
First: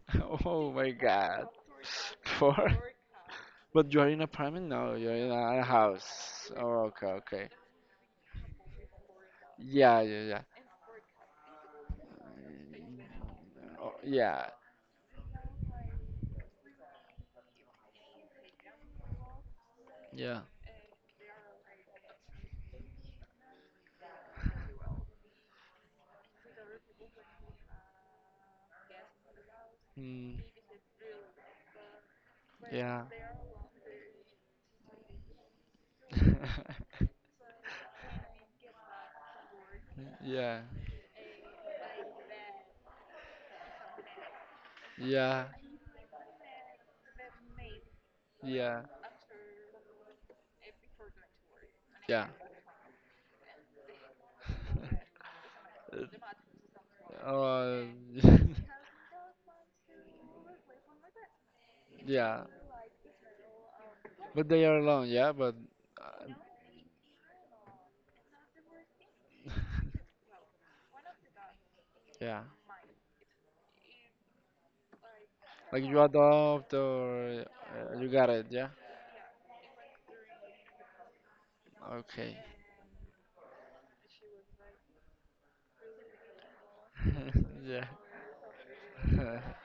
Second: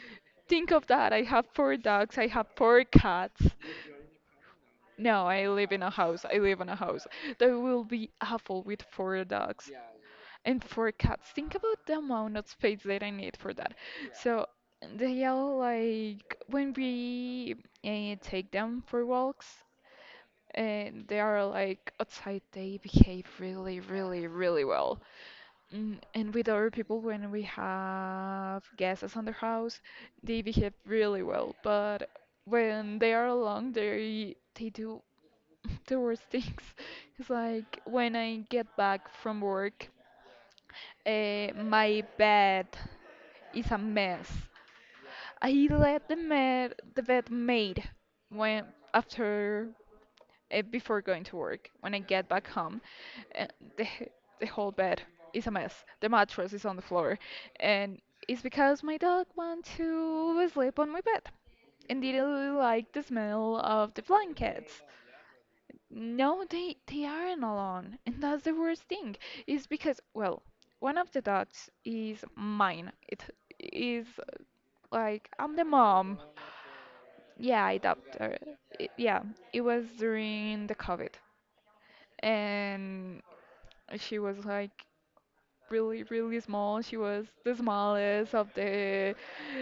Speaker 1: oh
Speaker 2: Think of
Speaker 1: my
Speaker 2: that. I have
Speaker 1: god,
Speaker 2: four dogs. I have
Speaker 1: poor.
Speaker 2: four cats.
Speaker 1: But you are in an apartment now. You're
Speaker 2: No,
Speaker 1: in
Speaker 2: I
Speaker 1: a
Speaker 2: live in a house. I
Speaker 1: house.
Speaker 2: live in a
Speaker 1: Oh, okay,
Speaker 2: house.
Speaker 1: okay.
Speaker 2: That will be awful with four dogs
Speaker 1: Yeah, yeah, yeah.
Speaker 2: and four cats. Think about the amount of space that I need for that.
Speaker 1: Oh,
Speaker 2: So
Speaker 1: yeah,
Speaker 2: they all like when we take them for walks,
Speaker 1: yeah.
Speaker 2: and they are like outside. They behave really, really, really well. Mm, and with other people, when we have guests on the house,
Speaker 1: Mm,
Speaker 2: they behave really well. But when
Speaker 1: yeah.
Speaker 2: they are alone, they do the worst things. Is like when I get back from work,
Speaker 1: Yeah,
Speaker 2: my bed is a mess.
Speaker 1: yeah,
Speaker 2: I let the bed made when
Speaker 1: yeah,
Speaker 2: after before going to work. When I
Speaker 1: yeah.
Speaker 2: get back home, uh, the h- the whole bed is a mess. The mattress is on the floor,
Speaker 1: Uh,
Speaker 2: and it's because my dog went to sleep on my bed and didn't
Speaker 1: yeah.
Speaker 2: really like the smell of the
Speaker 1: But they are
Speaker 2: blankets.
Speaker 1: alone. Yeah, but uh,
Speaker 2: No, they aren't alone, and that's the worst thing. Is because, well, one of the dogs is
Speaker 1: yeah.
Speaker 2: mine. It is like I'm the
Speaker 1: Like you
Speaker 2: mom.
Speaker 1: adopt or
Speaker 2: Yeah, I
Speaker 1: you
Speaker 2: adopted
Speaker 1: got
Speaker 2: her.
Speaker 1: it. Yeah.
Speaker 2: It- yeah, it was during the COVID,
Speaker 1: Okay.
Speaker 2: and she was like really, really small. She was the
Speaker 1: Yeah.
Speaker 2: smallest of the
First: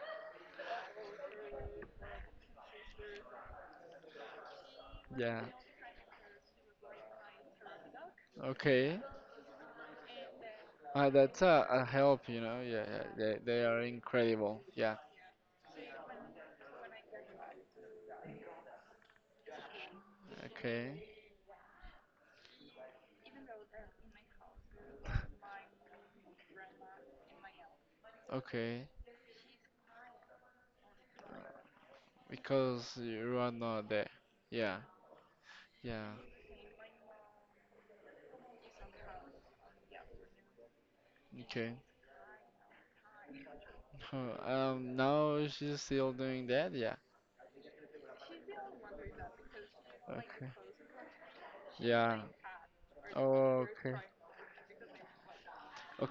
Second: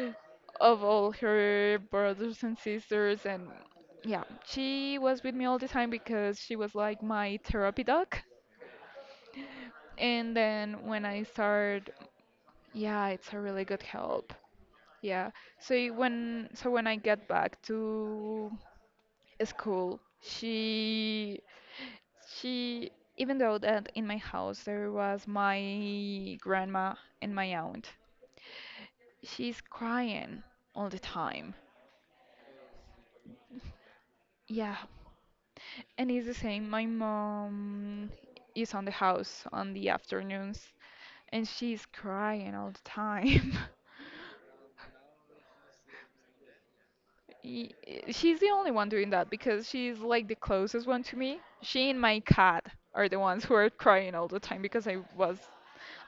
Speaker 2: of all her brothers and sisters, and yeah, she was with
Speaker 1: Yeah.
Speaker 2: me all the time because she was like my therapy dog.
Speaker 1: Okay.
Speaker 2: And then when I
Speaker 1: That's a
Speaker 2: start,
Speaker 1: help, you know. Yeah, yeah,
Speaker 2: yeah, it's
Speaker 1: they
Speaker 2: a
Speaker 1: they
Speaker 2: really
Speaker 1: are
Speaker 2: good help.
Speaker 1: incredible. Yeah.
Speaker 2: Yeah. So when I get back to school,
Speaker 1: Okay.
Speaker 2: she, even though that in my house there was my grandma and my aunt,
Speaker 1: Okay.
Speaker 2: she's crying all the time.
Speaker 1: Because you are not there.
Speaker 2: Yeah.
Speaker 1: Yeah.
Speaker 2: And
Speaker 1: Yeah.
Speaker 2: it's the same. My mom is on the house on the afternoons and
Speaker 1: Okay.
Speaker 2: she's crying all the time.
Speaker 1: Huh. Now she's still doing that. Yeah.
Speaker 2: She's the only one doing that because she's like the
Speaker 1: Okay.
Speaker 2: closest one to me. She and
Speaker 1: Yeah.
Speaker 2: my cat are the ones who
Speaker 1: Oh,
Speaker 2: are
Speaker 1: okay.
Speaker 2: crying all the time because I was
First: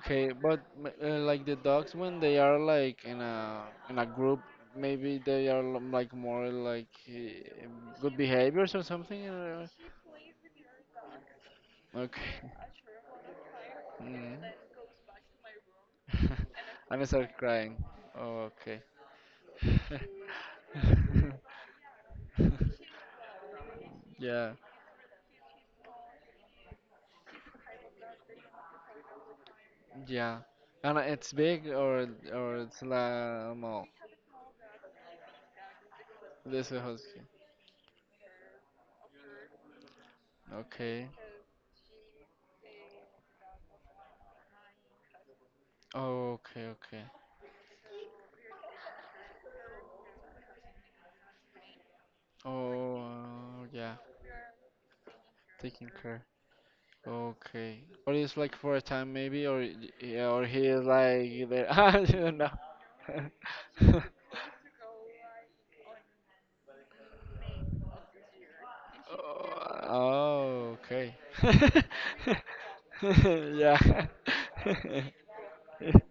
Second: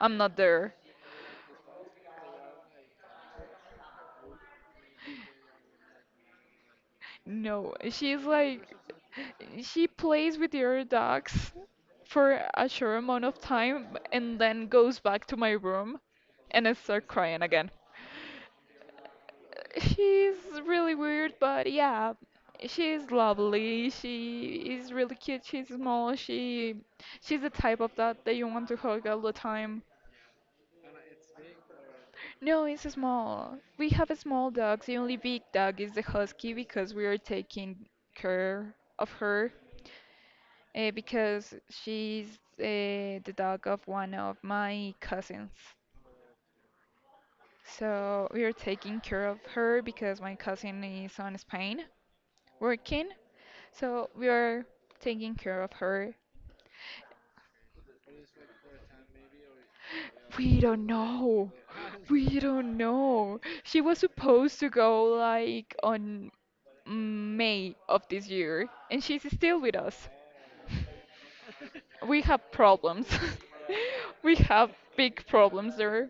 Speaker 2: I'm not
Speaker 1: But
Speaker 2: there.
Speaker 1: like the dogs, when they are like in a group, maybe they are like more like
Speaker 2: No,
Speaker 1: good
Speaker 2: she's like
Speaker 1: behaviors or something.
Speaker 2: she plays with the other dogs
Speaker 1: Okay.
Speaker 2: for a short amount of time and
Speaker 1: Mm.
Speaker 2: then goes back to my room and I
Speaker 1: I'm
Speaker 2: start
Speaker 1: start
Speaker 2: crying again.
Speaker 1: crying. Oh, okay.
Speaker 2: She's really weird, but yeah, she's lovely.
Speaker 1: Yeah,
Speaker 2: She is really cute. She's small. She's the type of dog that you want to hug all the time.
Speaker 1: yeah. And it's big or
Speaker 2: No, it's
Speaker 1: it's la
Speaker 2: small.
Speaker 1: small.
Speaker 2: We have a small dog. The only big dog is the husky
Speaker 1: This
Speaker 2: because
Speaker 1: house.
Speaker 2: we are taking care of her
Speaker 1: Okay.
Speaker 2: because she's the dog of one of my cousins.
Speaker 1: Okay, okay.
Speaker 2: So we are taking care of her because my cousin is on Spain
Speaker 1: Oh,
Speaker 2: working.
Speaker 1: yeah.
Speaker 2: So we are taking care of
Speaker 1: Taking
Speaker 2: her.
Speaker 1: care. Okay. Or it's like for a time maybe, or yeah, or
Speaker 2: We
Speaker 1: he
Speaker 2: don't
Speaker 1: is like
Speaker 2: know.
Speaker 1: there. I don't
Speaker 2: We don't know. She was
Speaker 1: know.
Speaker 2: supposed to go like on May of this year, and she's still with us.
Speaker 1: Oh, okay.
Speaker 2: We have problems.
Speaker 1: Yeah.
Speaker 2: We have big problems there.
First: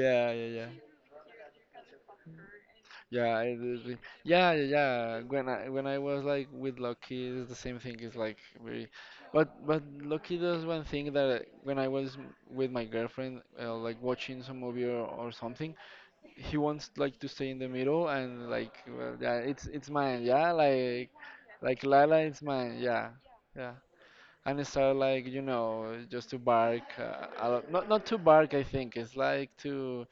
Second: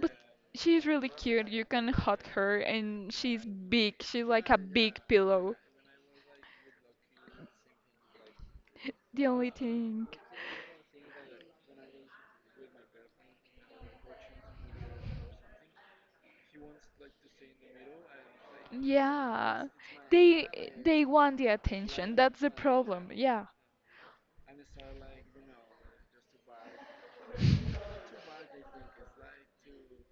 Speaker 2: But
Speaker 1: yeah, yeah.
Speaker 2: she's really cute. You can hug her, and
Speaker 1: Yeah,
Speaker 2: she's
Speaker 1: I do
Speaker 2: big. She's like
Speaker 1: yeah,
Speaker 2: a
Speaker 1: yeah,
Speaker 2: big
Speaker 1: yeah. When
Speaker 2: pillow.
Speaker 1: I when I was like with Loki, it's the same thing. It's like very,
Speaker 2: The only
Speaker 1: but
Speaker 2: thing.
Speaker 1: Loki does one thing that when I was with my girlfriend, like watching some movie or something, he wants like to stay in the middle and like well, yeah,
Speaker 2: Yeah,
Speaker 1: it's mine,
Speaker 2: they
Speaker 1: yeah,
Speaker 2: they
Speaker 1: like.
Speaker 2: want the
Speaker 1: Like
Speaker 2: attention.
Speaker 1: Lila
Speaker 2: That's
Speaker 1: is
Speaker 2: the
Speaker 1: my,
Speaker 2: problem.
Speaker 1: yeah,
Speaker 2: Yeah,
Speaker 1: yeah. And I start like, just to bark, a lot. Not to bark. I think it's like to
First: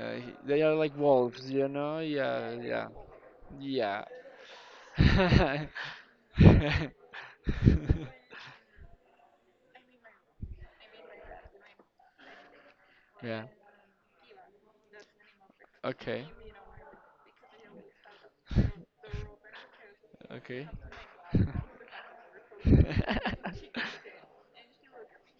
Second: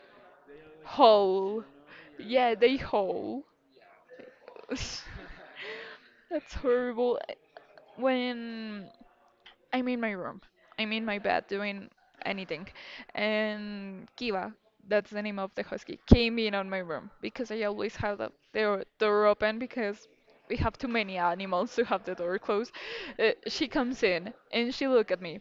Speaker 1: they are like wolves,
Speaker 2: hole.
Speaker 1: you know. Yeah,
Speaker 2: Yeah, they
Speaker 1: yeah,
Speaker 2: hole.
Speaker 1: yeah.
Speaker 2: That's horrible. When I'm in my room. I'm in my bed doing anything.
Speaker 1: yeah.
Speaker 2: And Kiva, that's the name of the husky,
Speaker 1: Okay.
Speaker 2: came in on my room because I always have the door open because we
Speaker 1: Okay.
Speaker 2: have too many animals to have the door closed. She comes in and she look at me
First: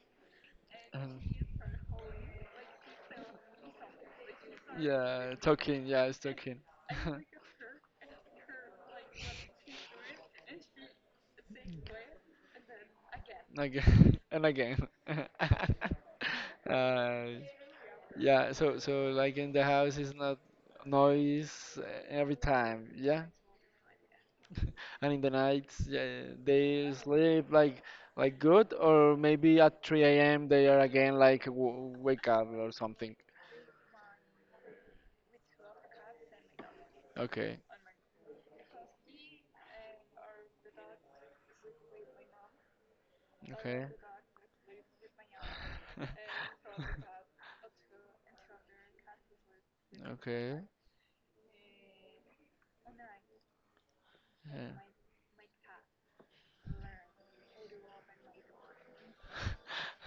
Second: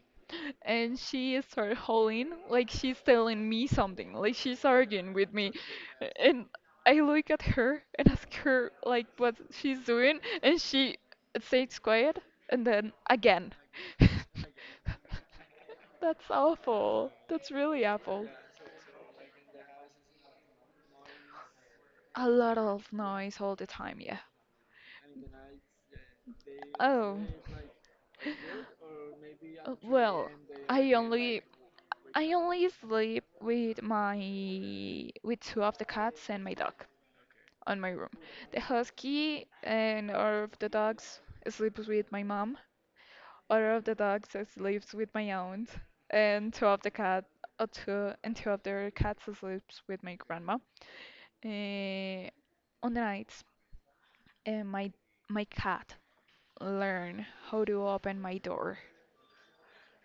Speaker 2: and
Speaker 1: Um,
Speaker 2: she started howling like she's telling me something, like she's arguing with
Speaker 1: yeah,
Speaker 2: me.
Speaker 1: talking. Yeah, it's
Speaker 2: And
Speaker 1: talking.
Speaker 2: I look at her and ask her like what she's doing, and she it stayed quiet, and then again.
Speaker 1: Again and again.
Speaker 2: That's awful.
Speaker 1: Uh,
Speaker 2: That's really awful.
Speaker 1: yeah, so like in the house is not noise
Speaker 2: A
Speaker 1: every
Speaker 2: lot
Speaker 1: time,
Speaker 2: of
Speaker 1: yeah.
Speaker 2: noise all the time, yeah.
Speaker 1: And in the nights, yeah, they
Speaker 2: Oh.
Speaker 1: sleep like good, or maybe at 3
Speaker 2: Well,
Speaker 1: a.m. they are
Speaker 2: I
Speaker 1: again like
Speaker 2: only
Speaker 1: w wake
Speaker 2: I
Speaker 1: up or
Speaker 2: only
Speaker 1: something.
Speaker 2: sleep with my with two of the cats and my dog
Speaker 1: Okay,
Speaker 2: on my room. The husky and our of the dogs sleeps with my mom, Order of
Speaker 1: okay,
Speaker 2: the Dog sleeps with my aunt, and Two of the Cats sleeps with my grandma.
Speaker 1: okay,
Speaker 2: Eh, on the nights, eh,
Speaker 1: yeah.
Speaker 2: my my cat learn how to open my door.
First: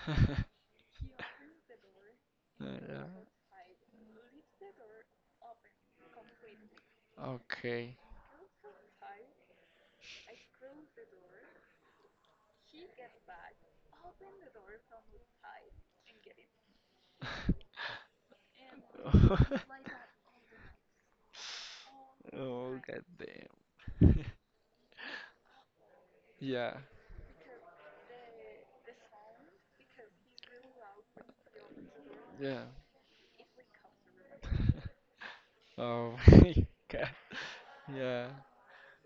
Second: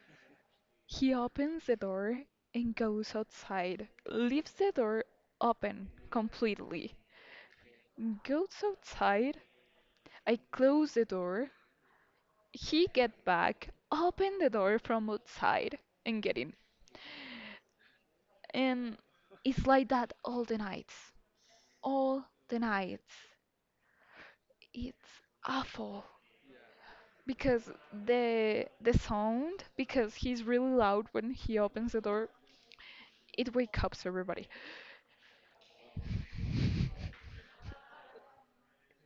Speaker 2: He opens the door and
Speaker 1: Yeah,
Speaker 2: goes outside, leaves the door open completely.
Speaker 1: okay.
Speaker 2: Goes outside. I close the door. He get back, open the door from outside, and get in. And it's like that all the nights. All the
Speaker 1: Oh god
Speaker 2: nights.
Speaker 1: damn.
Speaker 2: It's awful
Speaker 1: Yeah,
Speaker 2: because the sound, because he's really loud when he opens the door,
Speaker 1: yeah.
Speaker 2: it wakes up everybody.
Speaker 1: Oh my god. Yeah.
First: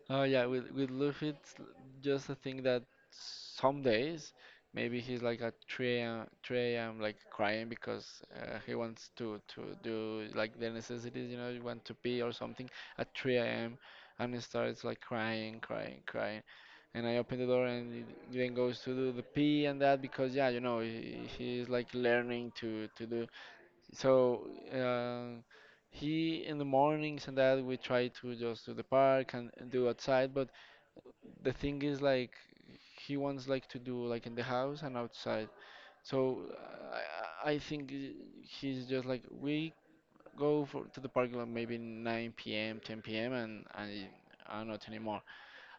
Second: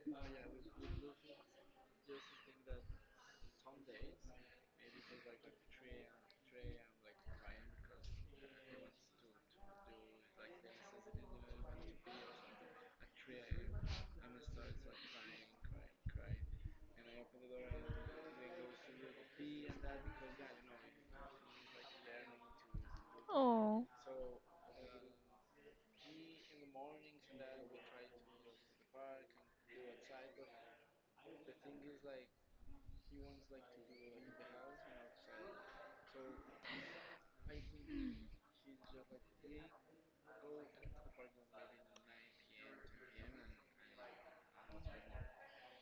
Speaker 1: Oh yeah, with Luffy, it's just a thing that some days maybe he's like at 3 a.m. 3 a.m. like crying because he wants to do like the necessities, you want to pee or something at 3 a.m. And he starts like crying, crying, crying. And I open the door and he then goes to do the pee and that because yeah, he's like learning to do.
Speaker 2: Oh,
Speaker 1: So uh, he in the mornings and that we try to just do the park and do outside. But the thing is like he wants like to do like in the house and outside. So I think he's just like we go for to the park like maybe 9 p.m. 10 p.m. and not anymore.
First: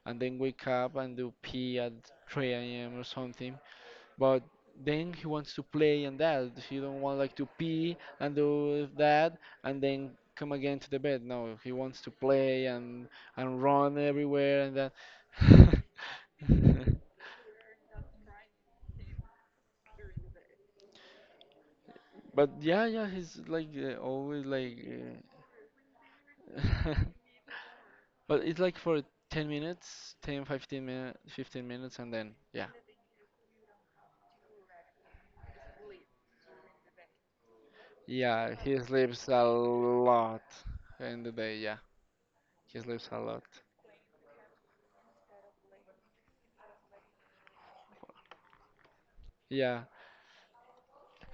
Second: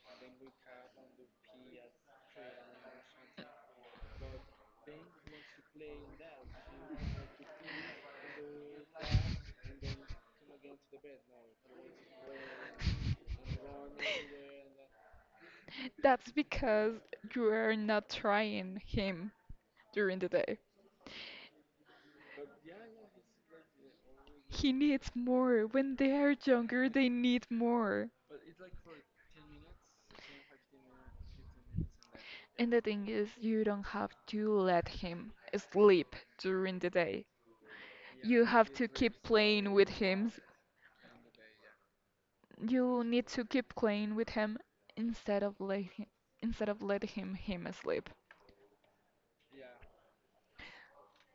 Speaker 1: And then wake up and do pee at 3 a.m. or something, but then he wants to play and that he don't want like to pee and do that, and then come again to the bed. No, he wants to play and run everywhere and that.
Speaker 2: that's because you are not trying him during the day.
Speaker 1: But yeah, yeah, he's like always
Speaker 2: He
Speaker 1: like
Speaker 2: needs more. When they are younger,
Speaker 1: uh,
Speaker 2: they need more.
Speaker 1: but it's like for 10 minutes, 10, fifteen, 15 minutes, 15 minutes and then yeah,
Speaker 2: And the thing is, you don't have to let him sleep during the day. You
Speaker 1: yeah,
Speaker 2: have
Speaker 1: he
Speaker 2: to keep
Speaker 1: sleeps a
Speaker 2: playing with him.
Speaker 1: lot in the day, yeah, he
Speaker 2: You
Speaker 1: sleeps a
Speaker 2: need
Speaker 1: lot,
Speaker 2: to keep playing with him instead of let him, instead of let him him asleep.
Speaker 1: yeah.